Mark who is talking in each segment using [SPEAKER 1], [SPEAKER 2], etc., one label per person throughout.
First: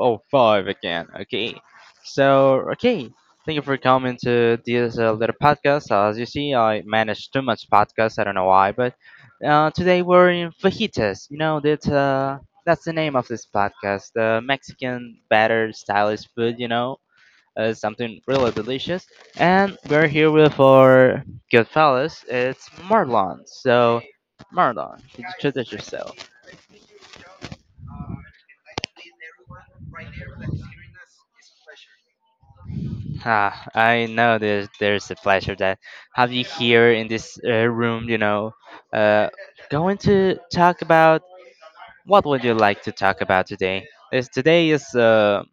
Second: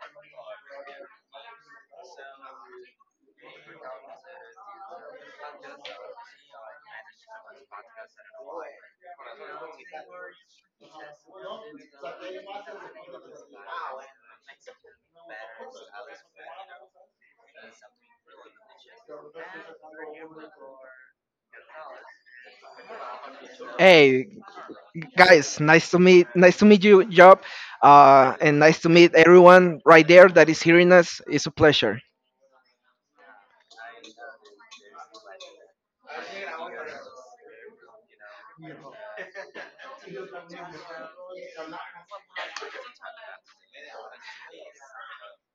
[SPEAKER 1] 505 again. Okay, so, okay, thank you for coming to this little podcast. As you see, I manage too much podcasts, I don't know why, but today we're in fajitas. You know, that, that's the name of this podcast, the Mexican batter stylish food, you know, something really delicious. And we're here with our good fellas, it's Marlon. So,
[SPEAKER 2] Hey
[SPEAKER 1] Marlon,
[SPEAKER 2] guys,
[SPEAKER 1] introduce
[SPEAKER 2] nice to meet
[SPEAKER 1] yourself.
[SPEAKER 2] you, Job. And nice to meet everyone right there that is hearing us. It's a pleasure.
[SPEAKER 1] Ah, I know there's a pleasure that have you here in this room. You know, uh, going to talk about what would you like to talk about today? Is today is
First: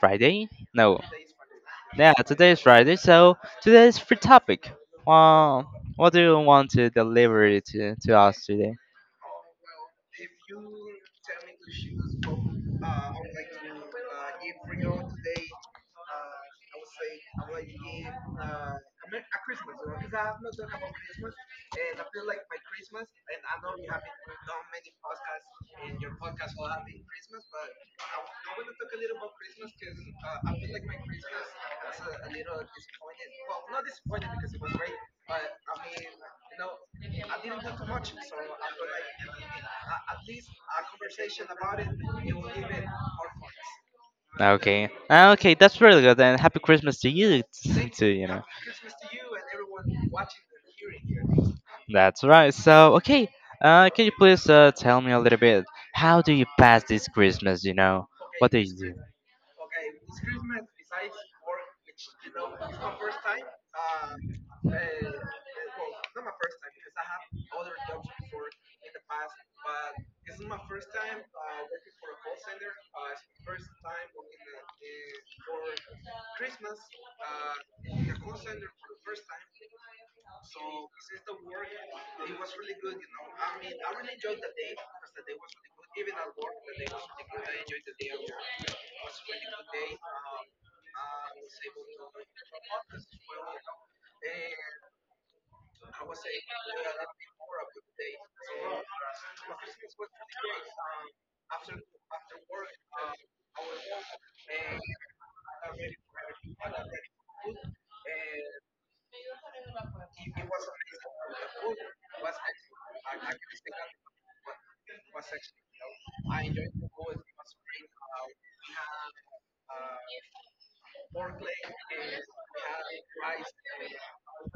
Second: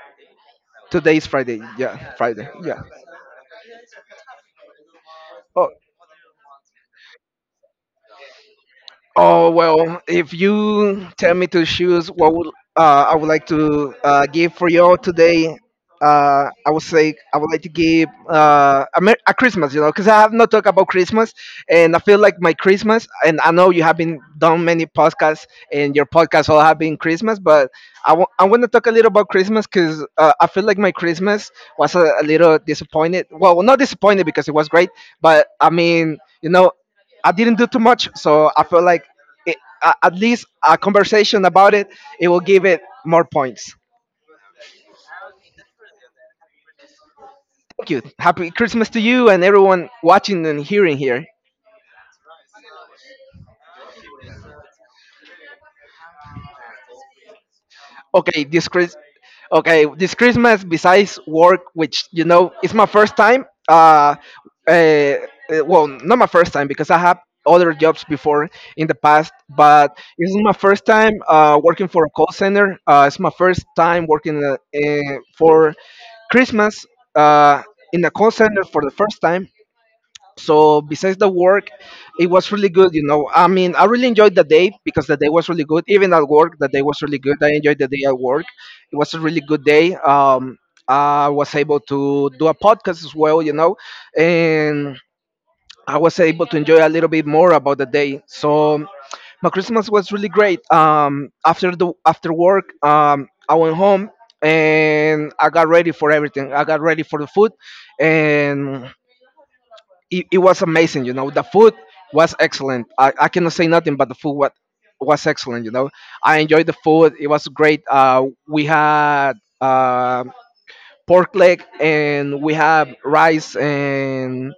[SPEAKER 1] Friday? No,
[SPEAKER 2] Today is Friday.
[SPEAKER 1] yeah,
[SPEAKER 2] Yeah, Friday.
[SPEAKER 1] today is
[SPEAKER 2] Yeah.
[SPEAKER 1] Friday. So today is free topic. Well,
[SPEAKER 2] Oh,
[SPEAKER 1] what do you want to deliver it to us today?
[SPEAKER 2] Oh well, if you tell me to choose what would I would like to give for y'all today, I would say I would like to give a Christmas, you know, because I have not talked about Christmas, and I feel like my Christmas, and I know you have been done many podcasts, and your podcasts all have been Christmas, but I want to talk a little about Christmas because I feel like my Christmas was a little disappointed. Well, not disappointed because it was great, but I mean, I didn't do too much, so I feel like it, at least a conversation about it will give it more points.
[SPEAKER 1] Okay, ah, okay, that's really good. And happy Christmas to you,
[SPEAKER 2] Thank you.
[SPEAKER 1] too, you know.
[SPEAKER 2] Happy Christmas to you and everyone watching and hearing here.
[SPEAKER 1] That's right. So, okay, can you please tell me a little bit, how do you pass this Christmas? You know,
[SPEAKER 2] Okay
[SPEAKER 1] what do
[SPEAKER 2] this
[SPEAKER 1] you do?
[SPEAKER 2] Chris okay this Christmas, besides work, which you know it's my first time uh well, not my first time because I have other jobs before in the past, but this is my first time working for a call center, it's my first time working for Christmas, uh, in a call center for the first time. So besides the work, it was really good, you know. I mean, I really enjoyed the day because the day was really good. Even at work the day was really good, I enjoyed the day at work. It was a really good day. I was able to do a podcast as well, you know, and I was able to enjoy a little bit more about the day. So my Christmas was really great. After the after work, I went home and I got ready for everything, I got ready for the food. And it was amazing, you know. The food was excellent. I cannot say nothing, but the food was excellent, you know. I enjoyed the food, it was great. Uh, we had uh, pork leg and we have rice and,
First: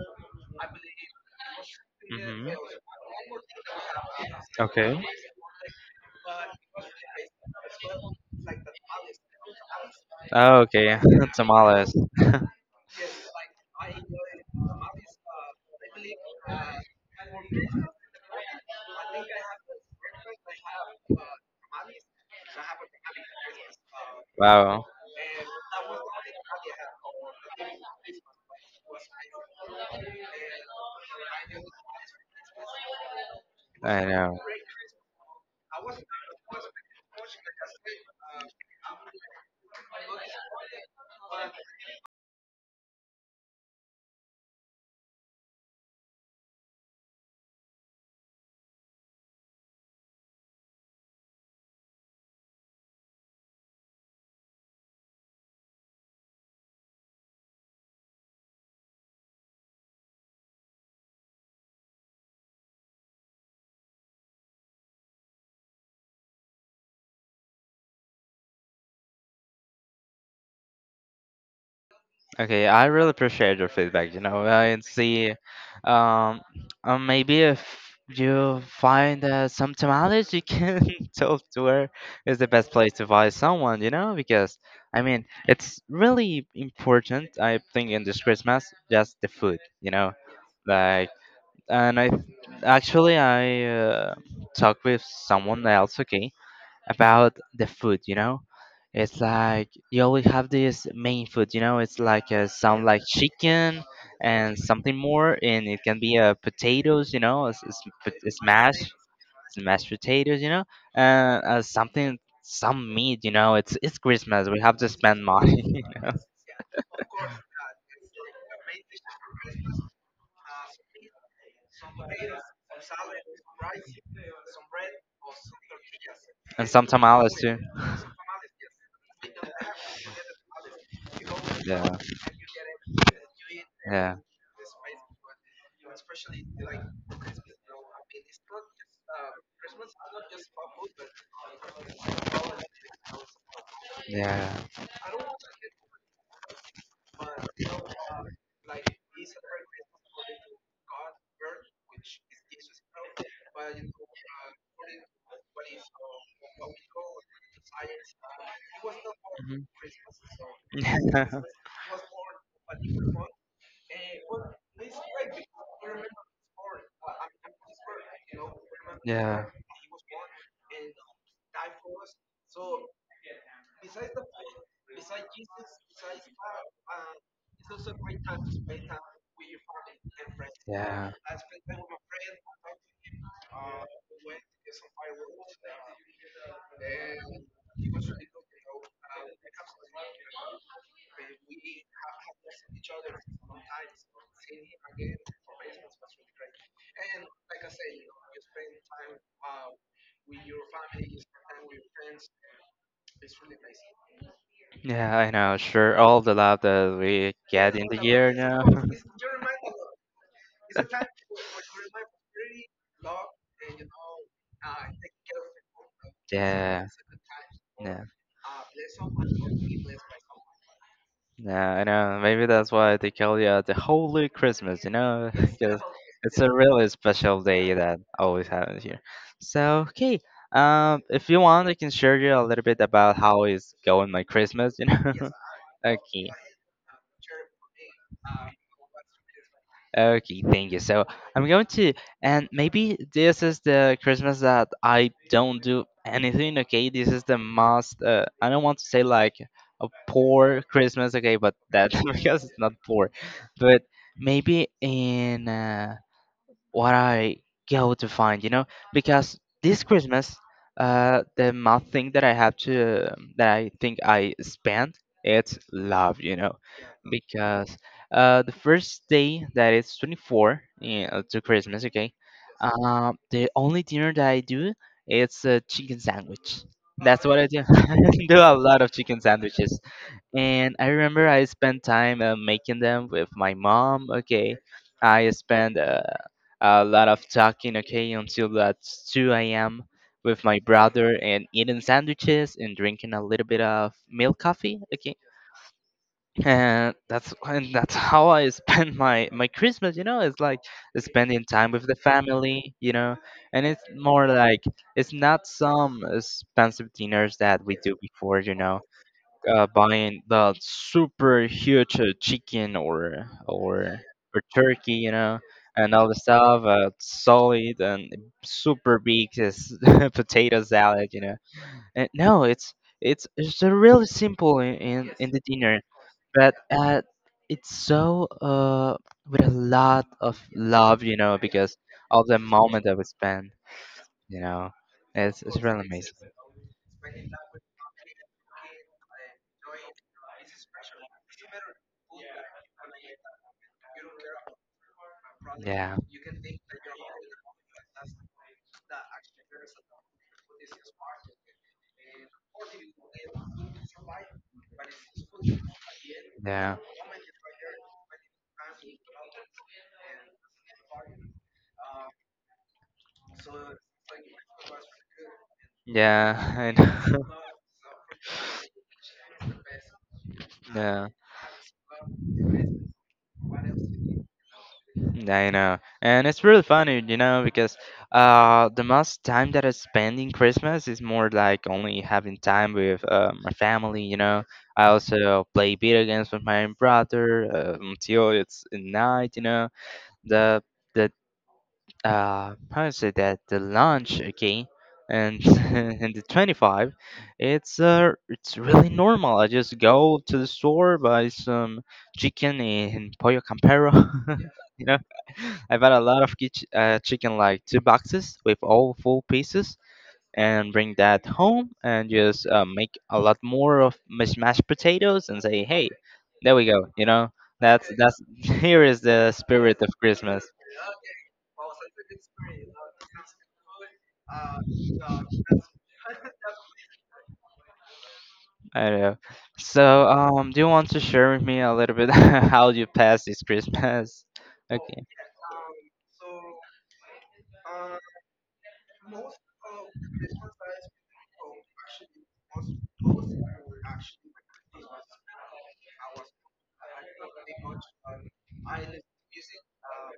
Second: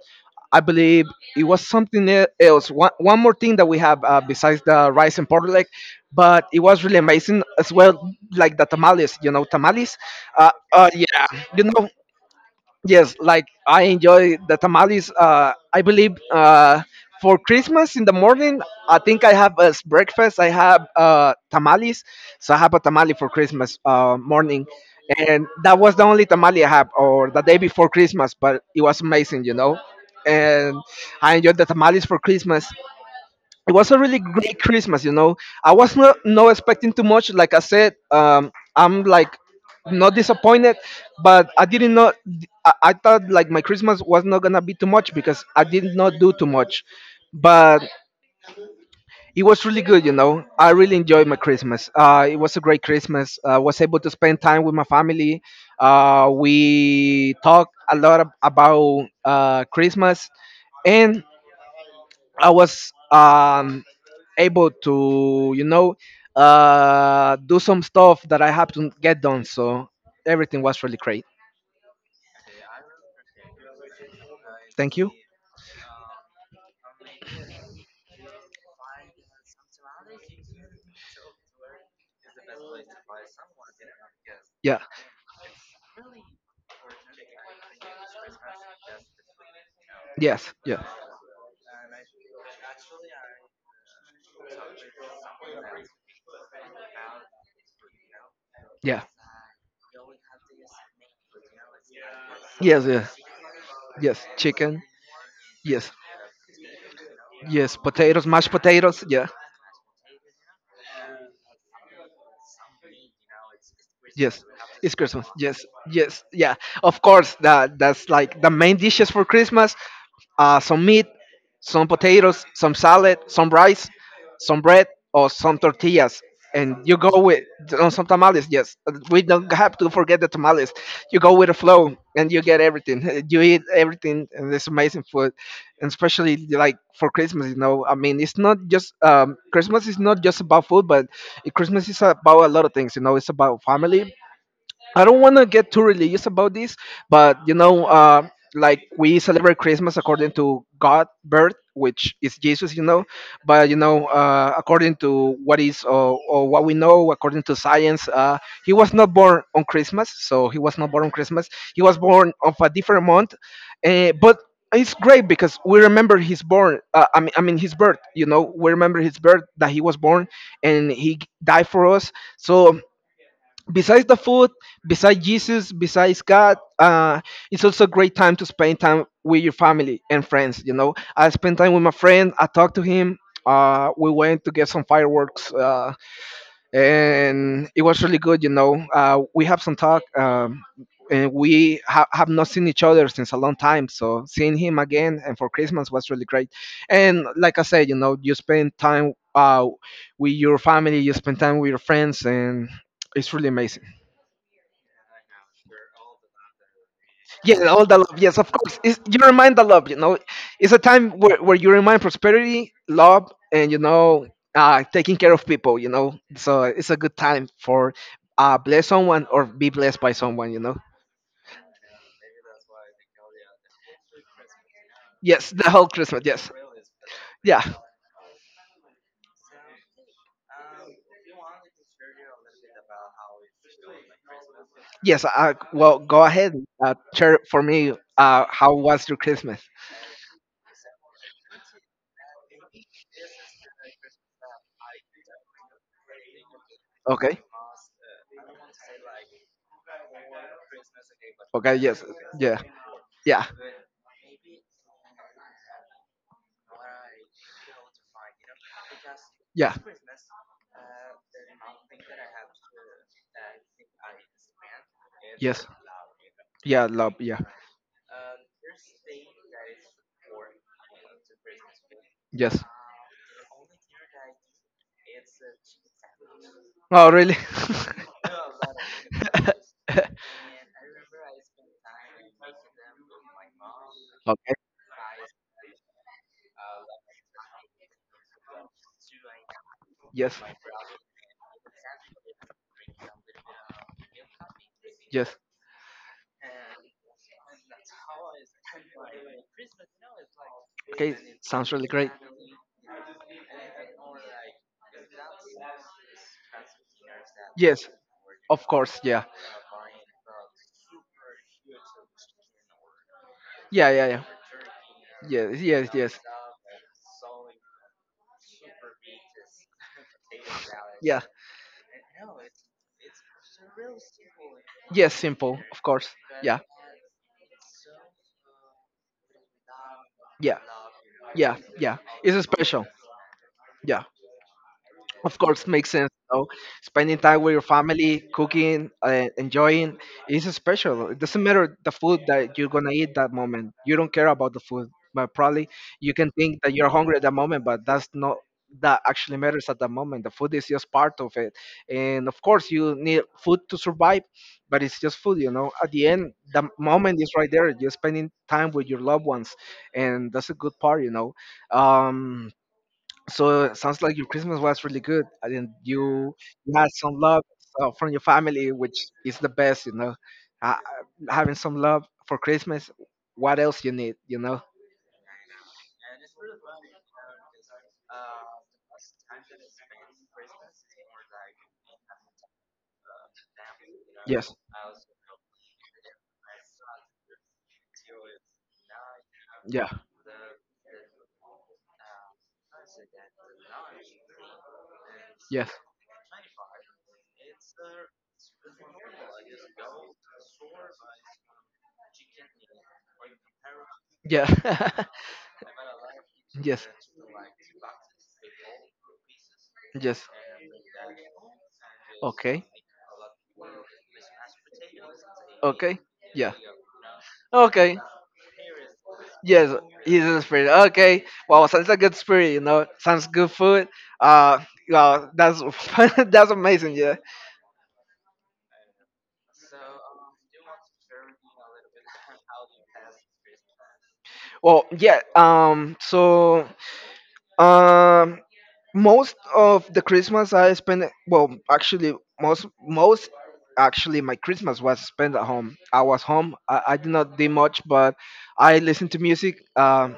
[SPEAKER 2] I believe, it was something
[SPEAKER 1] Hmm.
[SPEAKER 2] else. One one, more thing that we have besides the
[SPEAKER 1] Okay.
[SPEAKER 2] rice and pork leg, but it was really amazing as well, like the tamales, you know, tamales.
[SPEAKER 1] Oh, okay.
[SPEAKER 2] Yeah, you know,
[SPEAKER 1] Tamales.
[SPEAKER 2] yes, like I enjoy the tamales. I believe, for Christmas in the morning, I think I have as breakfast, I have tamales. So I have a tamale for Christmas morning,
[SPEAKER 1] Wow.
[SPEAKER 2] and that was the only tamale I have, or the day before Christmas, but it was amazing, you know. And I enjoyed the tamales for Christmas. It was a
[SPEAKER 1] I
[SPEAKER 2] really
[SPEAKER 1] know.
[SPEAKER 2] great Christmas, you know. I was not expecting too much. Like I said, I'm like not disappointed, but I didn't know. I thought like my Christmas was not gonna be too much because I did not do too much, but it was really good, you know. I really enjoyed my Christmas. It was a great Christmas. I was able to spend time with my family. We talked a lot about Christmas, and I was able to, do some stuff that I had to get done. So everything was really great.
[SPEAKER 1] Okay, I really appreciate your feedback, you know, and
[SPEAKER 2] Thank you.
[SPEAKER 1] see, um, maybe if you find some tamales, you can talk to her, is the best place to find someone, you know, because,
[SPEAKER 2] Yeah.
[SPEAKER 1] I mean, it's really important, I think, in this Christmas, just the food, you know,
[SPEAKER 2] Yes. Yeah.
[SPEAKER 1] like, and I, actually, I talked with someone else, okay, about the food, you know?
[SPEAKER 2] Yeah.
[SPEAKER 1] It's like you always have this main food, you know? It's like some
[SPEAKER 2] Yes.
[SPEAKER 1] like
[SPEAKER 2] Yes.
[SPEAKER 1] chicken
[SPEAKER 2] Yes.
[SPEAKER 1] and
[SPEAKER 2] Chicken.
[SPEAKER 1] something more, and it
[SPEAKER 2] Yes.
[SPEAKER 1] can be potatoes, you know?
[SPEAKER 2] Yes. Potatoes. Mashed potatoes. Yeah.
[SPEAKER 1] It's mashed potatoes, you know? Uh, something, some meat, you know? It's
[SPEAKER 2] Yes,
[SPEAKER 1] Christmas. We have to
[SPEAKER 2] it's
[SPEAKER 1] spend
[SPEAKER 2] Christmas.
[SPEAKER 1] money,
[SPEAKER 2] Yes,
[SPEAKER 1] you know?
[SPEAKER 2] yes, yeah. Of course, that's like the main dishes for Christmas. Some meat, some potatoes, some salad, some rice, some bread, or some tortillas.
[SPEAKER 1] And
[SPEAKER 2] And
[SPEAKER 1] some
[SPEAKER 2] you go
[SPEAKER 1] tamales
[SPEAKER 2] with
[SPEAKER 1] too.
[SPEAKER 2] on some tamales, yes, we don't have to forget the tamales. You go with the
[SPEAKER 1] Yeah,
[SPEAKER 2] flow and you get everything. You eat
[SPEAKER 1] yeah.
[SPEAKER 2] everything and it's amazing food. And especially like for Christmas, you know. I mean, it's not just Christmas is not just about food, but Christmas is about a lot of things, you know. It's about family.
[SPEAKER 1] Yeah.
[SPEAKER 2] I don't want to get too religious about this, but you know, like, we celebrate Christmas according to God birth, which is Jesus, you know, but you know, according to what is, or what we know, according to science, he was not born
[SPEAKER 1] Mhm.
[SPEAKER 2] on Christmas, so he was not born on Christmas. He was born of a different month, but it's great because we remember his born. I mean, his birth. You know, we remember his
[SPEAKER 1] Yeah.
[SPEAKER 2] birth that he was born and he died for us. So, besides the food, besides Jesus, besides God, it's also a great time to spend time with your family and friends. You know,
[SPEAKER 1] Yeah.
[SPEAKER 2] I spent time with my friend. I talked to him. We went to get some fireworks, and it was really good. You know, we have some talk. And we have not seen each other since a long time. So seeing him again and for Christmas was really great. And like I said, you know, you spend time with your family, you spend time with your friends, and it's really amazing.
[SPEAKER 1] Yeah, I know. Sure. All the love that we
[SPEAKER 2] Yeah,
[SPEAKER 1] get in
[SPEAKER 2] all
[SPEAKER 1] the
[SPEAKER 2] the love.
[SPEAKER 1] year
[SPEAKER 2] Yes, of
[SPEAKER 1] now.
[SPEAKER 2] course. You remind the love. You know, it's a time where you remind prosperity, love, and you know, taking care of people. You know, so
[SPEAKER 1] Yeah.
[SPEAKER 2] it's a good time for
[SPEAKER 1] Yeah.
[SPEAKER 2] bless someone or be blessed by someone. You know.
[SPEAKER 1] Yeah, I know. Maybe that's why they call it the Holy Christmas, you know,
[SPEAKER 2] Yes, the
[SPEAKER 1] because
[SPEAKER 2] whole Christmas.
[SPEAKER 1] it's a
[SPEAKER 2] Yes.
[SPEAKER 1] really special
[SPEAKER 2] Yeah.
[SPEAKER 1] day that always happens here. So, okay, if you want, I can share you a little bit about how is going my Christmas, you know.
[SPEAKER 2] Yes. Well, go
[SPEAKER 1] Okay.
[SPEAKER 2] ahead. Share for me. How was your Christmas?
[SPEAKER 1] Okay, thank you. So I'm going to, and maybe this is the Christmas that I don't do anything. Okay, this is the
[SPEAKER 2] Okay.
[SPEAKER 1] most. I don't want to say like a poor Christmas. Okay, but
[SPEAKER 2] Okay.
[SPEAKER 1] that,
[SPEAKER 2] Yes.
[SPEAKER 1] because it's
[SPEAKER 2] Yeah.
[SPEAKER 1] not poor,
[SPEAKER 2] Yeah.
[SPEAKER 1] but maybe in, what I go to find, you know, because
[SPEAKER 2] Yeah.
[SPEAKER 1] this Christmas, the main thing that I have to, that I think I spent, it's
[SPEAKER 2] Yes.
[SPEAKER 1] love, you know,
[SPEAKER 2] Yeah, love. Yeah.
[SPEAKER 1] because the first day that it's 24, yeah, to Christmas, okay,
[SPEAKER 2] Yes.
[SPEAKER 1] the only dinner that I do, it's a chicken sandwich.
[SPEAKER 2] Oh,
[SPEAKER 1] That's what
[SPEAKER 2] really?
[SPEAKER 1] I do. I do a lot of chicken sandwiches, and I remember I spent time making them with my mom. Okay,
[SPEAKER 2] Okay.
[SPEAKER 1] I spent a lot of talking. Okay, until that's 2 a.m.
[SPEAKER 2] Yes.
[SPEAKER 1] with my brother and eating sandwiches and drinking a little bit of milk coffee. Okay,
[SPEAKER 2] Yes.
[SPEAKER 1] and that's, and that's how I spend my Christmas. You know, it's like
[SPEAKER 2] Okay.
[SPEAKER 1] spending time
[SPEAKER 2] Sounds
[SPEAKER 1] with
[SPEAKER 2] really
[SPEAKER 1] the
[SPEAKER 2] great.
[SPEAKER 1] family. You know, and it's more like it's not some expensive dinners that we
[SPEAKER 2] Yes,
[SPEAKER 1] do before. You
[SPEAKER 2] of
[SPEAKER 1] know,
[SPEAKER 2] course, yeah.
[SPEAKER 1] buying the super huge chicken
[SPEAKER 2] Yeah, yeah, yeah.
[SPEAKER 1] or turkey, you know,
[SPEAKER 2] Yes, yes,
[SPEAKER 1] and all the
[SPEAKER 2] yes.
[SPEAKER 1] stuff, solid and super big is potato salad, you
[SPEAKER 2] Yeah.
[SPEAKER 1] know. And no, it's, it's really simple in in,
[SPEAKER 2] Yes,
[SPEAKER 1] in the
[SPEAKER 2] simple,
[SPEAKER 1] dinner,
[SPEAKER 2] of course.
[SPEAKER 1] but
[SPEAKER 2] Yeah,
[SPEAKER 1] it's so with a lot of
[SPEAKER 2] yeah,
[SPEAKER 1] love, you know,
[SPEAKER 2] yeah,
[SPEAKER 1] because
[SPEAKER 2] yeah.
[SPEAKER 1] of the
[SPEAKER 2] It's
[SPEAKER 1] moment
[SPEAKER 2] special.
[SPEAKER 1] that we spend,
[SPEAKER 2] Yeah,
[SPEAKER 1] you know.
[SPEAKER 2] of
[SPEAKER 1] It's
[SPEAKER 2] course,
[SPEAKER 1] really
[SPEAKER 2] makes sense.
[SPEAKER 1] amazing.
[SPEAKER 2] You know? Spending time with your family, cooking, enjoying is special. It doesn't matter the food that you're gonna eat that moment. You don't care about the food, but probably
[SPEAKER 1] Yeah.
[SPEAKER 2] you can think that you're hungry at that moment, but that's not that actually matters at that moment. The food is just part of it, and of course, you need food to survive, but it's just food, you know. At the end, the
[SPEAKER 1] Yeah.
[SPEAKER 2] moment is right there. You're spending time with your loved ones, and that's a good part, you know. Um, so it sounds like your Christmas was really good, and then
[SPEAKER 1] Yeah, I
[SPEAKER 2] you had some
[SPEAKER 1] know.
[SPEAKER 2] love from your family, which is the best, you know. Uh,
[SPEAKER 1] Yeah,
[SPEAKER 2] having some love for Christmas, what else you need, you know?
[SPEAKER 1] yeah, I know. And it's really funny, you know, because the most time that I spend in Christmas is more like only having time with my family, you know.
[SPEAKER 2] Yes,
[SPEAKER 1] I also play video games with my brother until it's at night, you know.
[SPEAKER 2] yeah,
[SPEAKER 1] The the how is it that the lunch, okay, and
[SPEAKER 2] yes,
[SPEAKER 1] and the 25, it's really normal. I just go to the store, buy some chicken in Pollo Campero,
[SPEAKER 2] yeah,
[SPEAKER 1] you know. I bought a lot of
[SPEAKER 2] yes,
[SPEAKER 1] chicken, like two boxes with all full pieces,
[SPEAKER 2] yes.
[SPEAKER 1] and bring that home and just
[SPEAKER 2] Okay,
[SPEAKER 1] make a lot more of mashed potatoes and say, hey,
[SPEAKER 2] okay, yeah,
[SPEAKER 1] there we go, you know. that's
[SPEAKER 2] okay.
[SPEAKER 1] that's here is the
[SPEAKER 2] Yes,
[SPEAKER 1] spirit of
[SPEAKER 2] he's a
[SPEAKER 1] Christmas.
[SPEAKER 2] spirit. Okay, well, sounds like a good spirit. You know, sounds good food. Uh, well, that's that's amazing. Yeah.
[SPEAKER 1] I know. So, do you want to share with me a little bit how you passed this Christmas?
[SPEAKER 2] Well,
[SPEAKER 1] Okay.
[SPEAKER 2] yeah. So, um, most of the Christmas I spent. Well, actually, most most actually my Christmas was spent at home. I was home. I did not do much, but I listened to music.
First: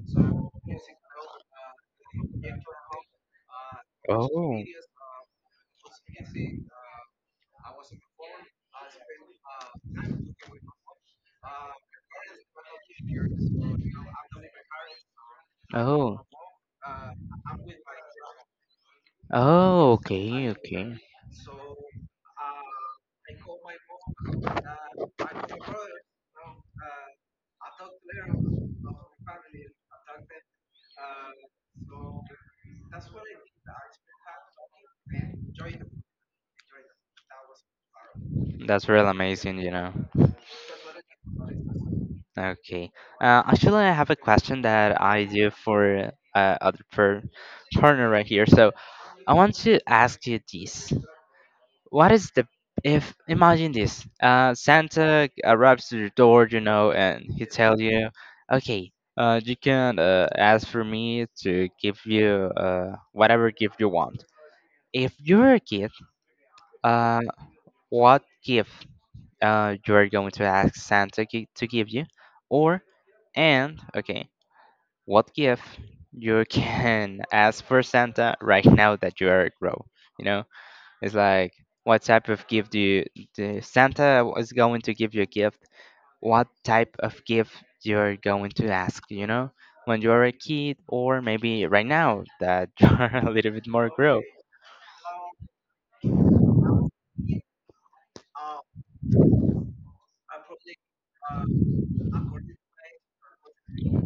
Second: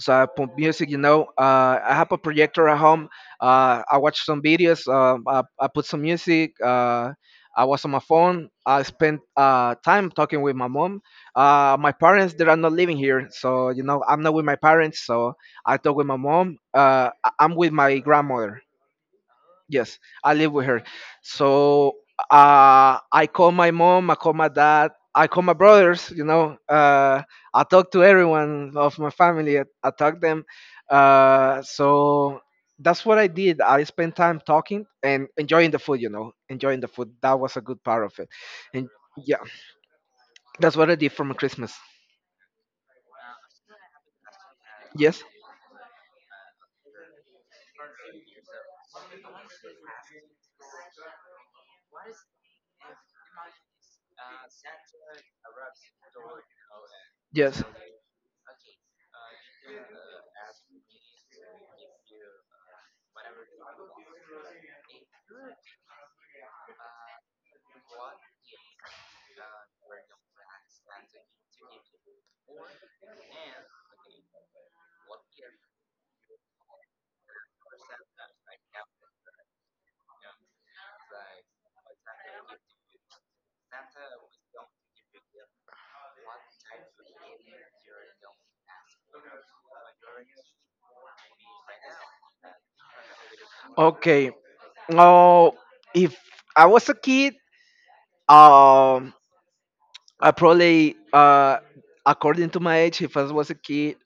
[SPEAKER 2] So I pump music, you know. I have a projector at home. I watch some
[SPEAKER 1] Oh.
[SPEAKER 2] videos. I put some music. I was on my phone. I spent time talking with my mom. My parents, they are not living here, so you know I'm not with my parents. So I talk with my
[SPEAKER 1] Oh.
[SPEAKER 2] mom. I'm with my grandmother.
[SPEAKER 1] Oh,
[SPEAKER 2] Yes, I
[SPEAKER 1] okay,
[SPEAKER 2] live with her.
[SPEAKER 1] okay.
[SPEAKER 2] So I call my mom, I call my dad, I call my brothers. You know, I talk to everyone of my family. I talk them. So that's what I did. I spent time talking and enjoying the food. You know, enjoying the food. That was a good part of it.
[SPEAKER 1] That's
[SPEAKER 2] And
[SPEAKER 1] real
[SPEAKER 2] yeah,
[SPEAKER 1] amazing, you know.
[SPEAKER 2] that's what I did for my Christmas.
[SPEAKER 1] Okay. Actually, I have a question that
[SPEAKER 2] Yes,
[SPEAKER 1] I do for other per partner right here. So, I want to ask you this. What is the, if imagine this Santa arrives to your door, you know, and he
[SPEAKER 2] yes.
[SPEAKER 1] tells you, okay, you can ask for me to give you whatever gift you want, if you're a kid, uh what gift you're going to ask Santa to give you. Or, and okay, what gift you can ask for Santa right now that you are grow, you know, it's like what type of gift do you, the Santa is going to give you a gift? What type of gift you're going to ask, you know? When you're a kid, or maybe right now that you're a little bit more grown.
[SPEAKER 2] Okay. Oh, if I was a kid, um, I probably, according to my age, if I was a kid,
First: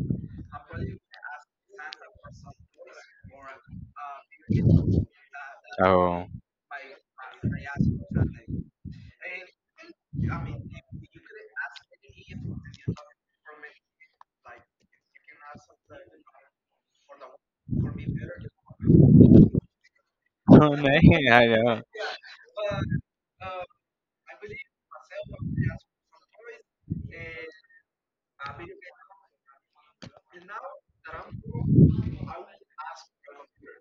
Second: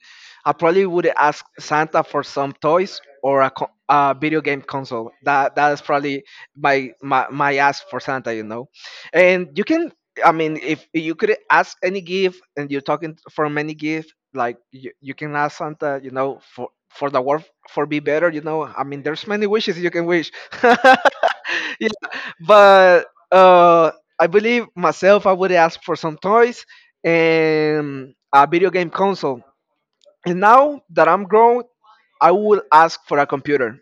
[SPEAKER 2] I probably would ask Santa for some toys or a video game console. That is probably
[SPEAKER 1] Oh,
[SPEAKER 2] my ask for Santa, you know. And you can, I mean, if you could ask any gift, and you're talking from any gift, like you can ask Santa, you know, for the world for be better, you know. I mean, there's many wishes you can wish.
[SPEAKER 1] oh no, I know.
[SPEAKER 2] Yeah, but uh, I believe myself, I would ask for some toys and a video game console. And now that I'm grown, I would ask for a computer.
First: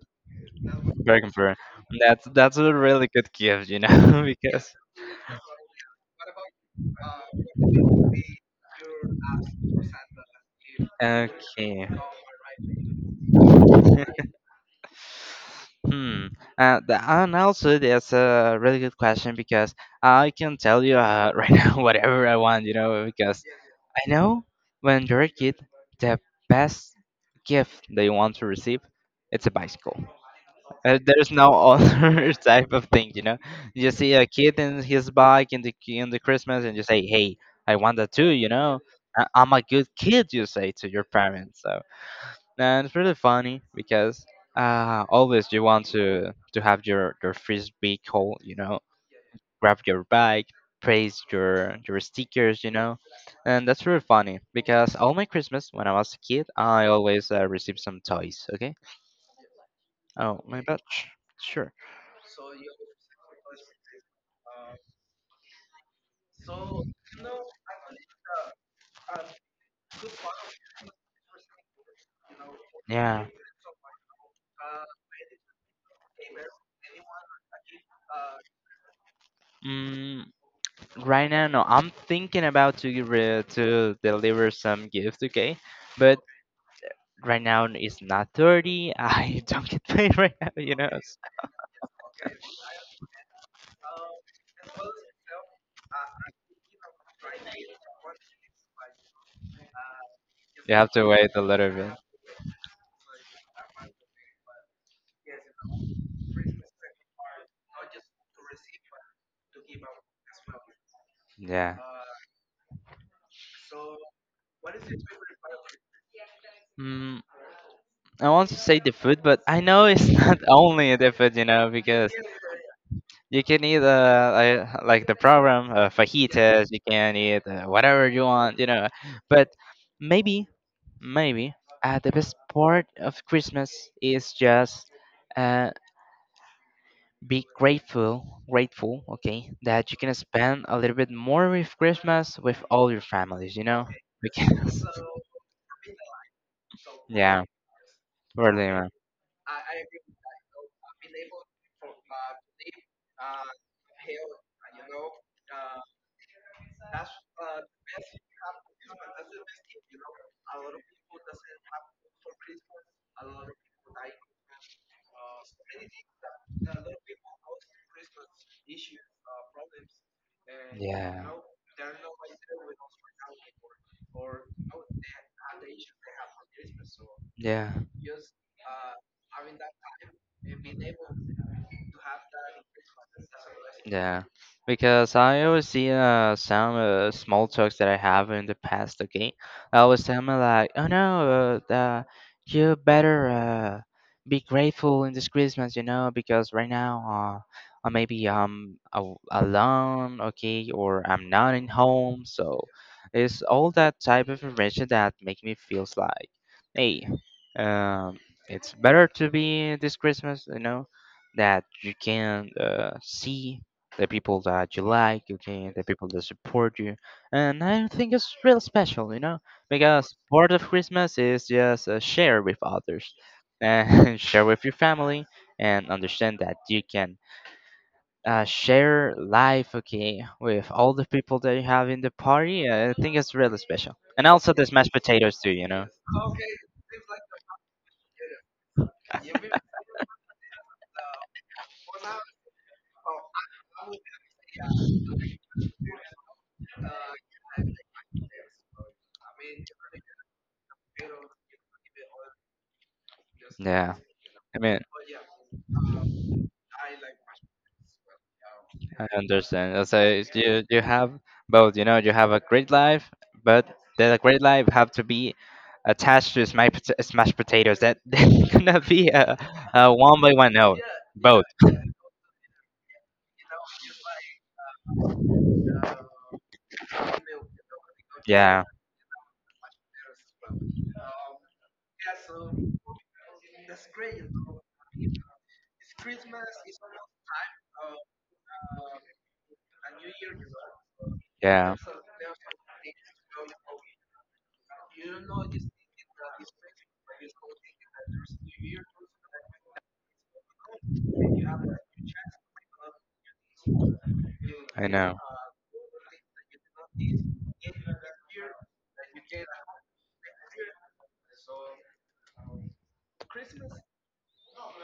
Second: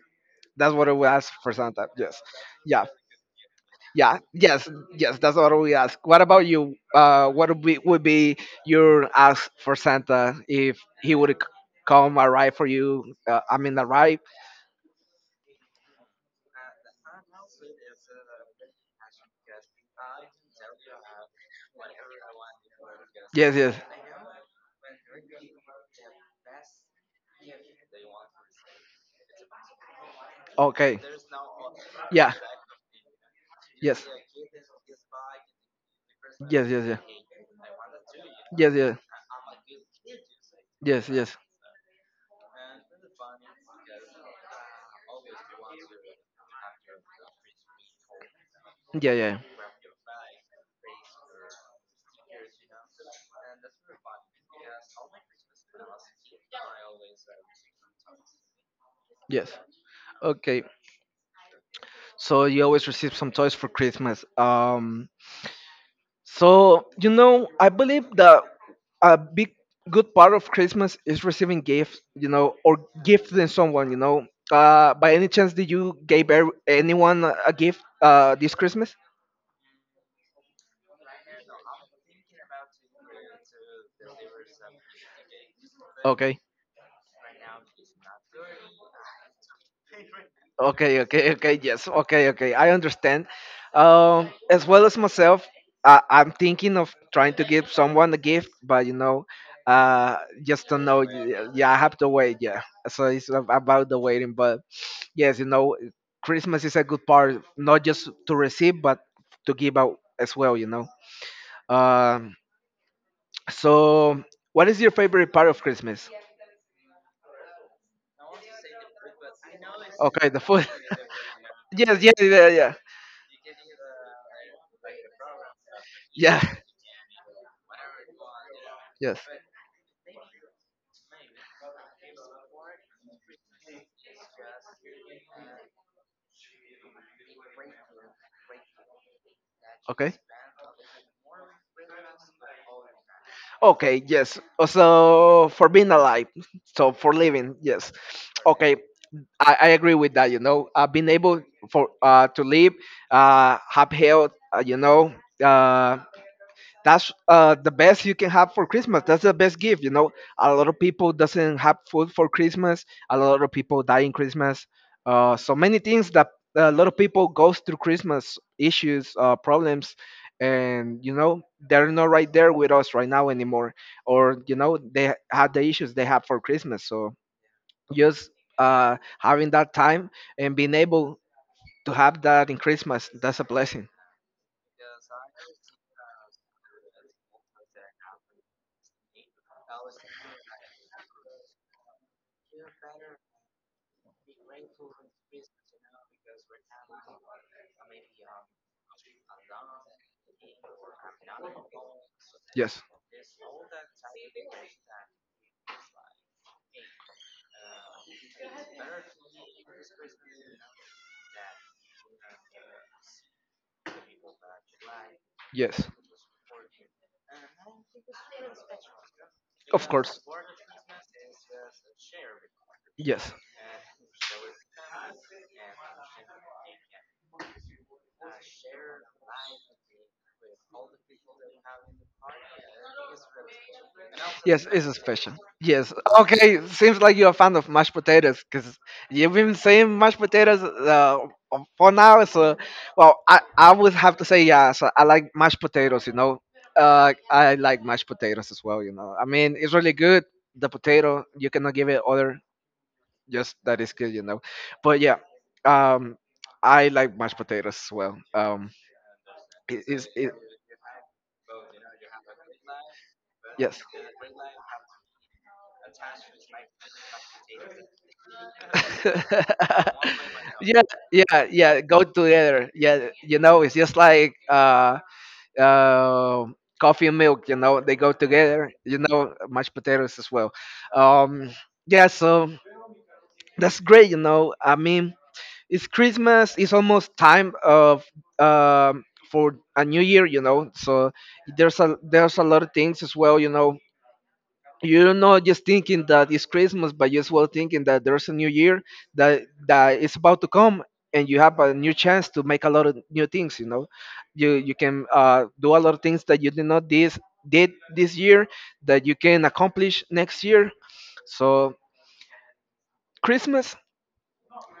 [SPEAKER 2] That's what I would
[SPEAKER 1] Very
[SPEAKER 2] ask for
[SPEAKER 1] confirmed.
[SPEAKER 2] Santa. Yes,
[SPEAKER 1] That's a
[SPEAKER 2] yeah,
[SPEAKER 1] really good gift, you
[SPEAKER 2] yeah,
[SPEAKER 1] know,
[SPEAKER 2] yes,
[SPEAKER 1] because
[SPEAKER 2] yes. That's what I would ask. What about you? Uh, what would be your ask for Santa if he would
[SPEAKER 1] okay.
[SPEAKER 2] come arrive for you? I mean, arrive.
[SPEAKER 1] Hmm. The, and also, that's a really good question, because I can tell you right now whatever I want, you know, because
[SPEAKER 2] Yes, yes.
[SPEAKER 1] I know when you're a kid, the best gift that you want to receive, it's a bicycle.
[SPEAKER 2] Okay.
[SPEAKER 1] There's no
[SPEAKER 2] Yeah.
[SPEAKER 1] other type of thing, you know. You
[SPEAKER 2] Yes.
[SPEAKER 1] see a kid in his bike in the Christmas,
[SPEAKER 2] Yes,
[SPEAKER 1] and
[SPEAKER 2] yes,
[SPEAKER 1] you
[SPEAKER 2] yeah.
[SPEAKER 1] say, "Hey, I want that too," you
[SPEAKER 2] Yes,
[SPEAKER 1] know.
[SPEAKER 2] yeah.
[SPEAKER 1] I'm a good kid, you say to your
[SPEAKER 2] Yes, yes.
[SPEAKER 1] parents. So, and it's really funny, because always you want to have your first vehicle, you know,
[SPEAKER 2] Yeah, yeah.
[SPEAKER 1] grab your bike, praise your stickers, you know, and that's really funny, because all my Christmas when I was a kid, I always received some toys. Okay.
[SPEAKER 2] Yes.
[SPEAKER 1] Oh, my
[SPEAKER 2] Okay.
[SPEAKER 1] batch. Sure.
[SPEAKER 2] So you always receive some toys for Christmas. So, you know, I believe that a big good part of Christmas is receiving gifts, you know, or
[SPEAKER 1] Yeah.
[SPEAKER 2] gifting someone, you know. By any chance, did you give anyone a gift this Christmas?
[SPEAKER 1] Mm, right now, no. I'm thinking about to give to deliver some gift. Okay, but right now, it's not 30. I don't get paid right now, you know.
[SPEAKER 2] Okay, okay, okay, yes, okay, okay, I understand. As well as myself, I'm thinking of trying to give someone a gift, but you know, uh, just
[SPEAKER 1] You
[SPEAKER 2] don't
[SPEAKER 1] have to
[SPEAKER 2] know.
[SPEAKER 1] wait a little
[SPEAKER 2] Yeah, I
[SPEAKER 1] bit.
[SPEAKER 2] have to wait. Yeah, so it's about the waiting. But yes, you know, Christmas is a good part, not just to receive, but to give out as well. You know.
[SPEAKER 1] Yeah.
[SPEAKER 2] Um, so, what is your favorite part of Christmas?
[SPEAKER 1] Mm, I want to say the food, but I know it's
[SPEAKER 2] Okay,
[SPEAKER 1] not
[SPEAKER 2] the food.
[SPEAKER 1] only the food, you know,
[SPEAKER 2] yes,
[SPEAKER 1] because
[SPEAKER 2] yes, yeah, yeah, yeah,
[SPEAKER 1] you can eat like the program
[SPEAKER 2] yeah,
[SPEAKER 1] fajitas. You can eat whatever you want, you know.
[SPEAKER 2] yes.
[SPEAKER 1] But maybe, maybe the best part of Christmas is just uh, be grateful, grateful, okay, that you can
[SPEAKER 2] Okay.
[SPEAKER 1] spend a little bit more with Christmas with all your families, you know,
[SPEAKER 2] Okay, yes.
[SPEAKER 1] because
[SPEAKER 2] So for being alive, so for
[SPEAKER 1] yeah,
[SPEAKER 2] living, yes. Okay,
[SPEAKER 1] really.
[SPEAKER 2] I agree with that. You know, being able for to live, have health, you know, uh, that's the best you can have for Christmas. That's the best gift, you know. A lot of people doesn't have food for Christmas. A lot of people die in Christmas, so many things that a lot of people goes through Christmas issues, problems, and you
[SPEAKER 1] Yeah.
[SPEAKER 2] know, they're not right there with us right now anymore, or you know, they had the issues they have for Christmas. So
[SPEAKER 1] Yeah.
[SPEAKER 2] just having that time and being able to have that in Christmas, that's a blessing.
[SPEAKER 1] Yeah, because I always see some small talks that I have in the past. Okay, I always tell me like, "Oh no, you better be grateful in this Christmas, you know, because right now, maybe I'm alone, okay, or I'm not in home." So
[SPEAKER 2] Yes.
[SPEAKER 1] it's all that type of information that make me feels like, hey, um, it's better to be this Christmas, you know, that you can see the people that you like, you can the
[SPEAKER 2] Yes.
[SPEAKER 1] people that support you, and I think it's real special, you know,
[SPEAKER 2] Of
[SPEAKER 1] because
[SPEAKER 2] course.
[SPEAKER 1] part of Christmas is just share with others,
[SPEAKER 2] Yes.
[SPEAKER 1] and share with your family, and understand that you can share life, okay, with all the people that you have in the party. I think it's really special, and also
[SPEAKER 2] Yes,
[SPEAKER 1] the
[SPEAKER 2] it's
[SPEAKER 1] mashed
[SPEAKER 2] a special.
[SPEAKER 1] potatoes too, you know.
[SPEAKER 2] Yes. Okay, seems like you're a fan of mashed potatoes because you've been saying mashed potatoes for now. So, well, I would have to say, yeah, so I like mashed potatoes, you know. I like mashed potatoes as well. You know, I mean, it's really good. The potato, you cannot give it other. Just that
[SPEAKER 1] Yeah,
[SPEAKER 2] is good. You know,
[SPEAKER 1] I mean,
[SPEAKER 2] but yeah, um, I like mashed potatoes as well.
[SPEAKER 1] I understand.
[SPEAKER 2] It
[SPEAKER 1] As
[SPEAKER 2] is
[SPEAKER 1] I,
[SPEAKER 2] it,
[SPEAKER 1] you have both. You know, you have a great life, but
[SPEAKER 2] yes.
[SPEAKER 1] that great life have to be attached to smashed potatoes. That gonna be a one by one. No,
[SPEAKER 2] yeah,
[SPEAKER 1] both.
[SPEAKER 2] yeah, yeah. Go together. Yeah, you know, it's just like uh, coffee and milk. You know, they go
[SPEAKER 1] Yeah,
[SPEAKER 2] together. You know, mashed potatoes as well. Um, yeah. So that's great. You know, I mean it's Christmas. It's almost time of um, for a new year, you know. So
[SPEAKER 1] yeah.
[SPEAKER 2] there's a lot of things as well, you know. You're not just thinking that it's Christmas, but you're as well thinking that there's a new year that that is about to come, and you have a new chance to make a lot of new things. You know, you
[SPEAKER 1] I
[SPEAKER 2] can
[SPEAKER 1] know.
[SPEAKER 2] do a lot of things that you did not this did this year, that you can accomplish next year. So Christmas,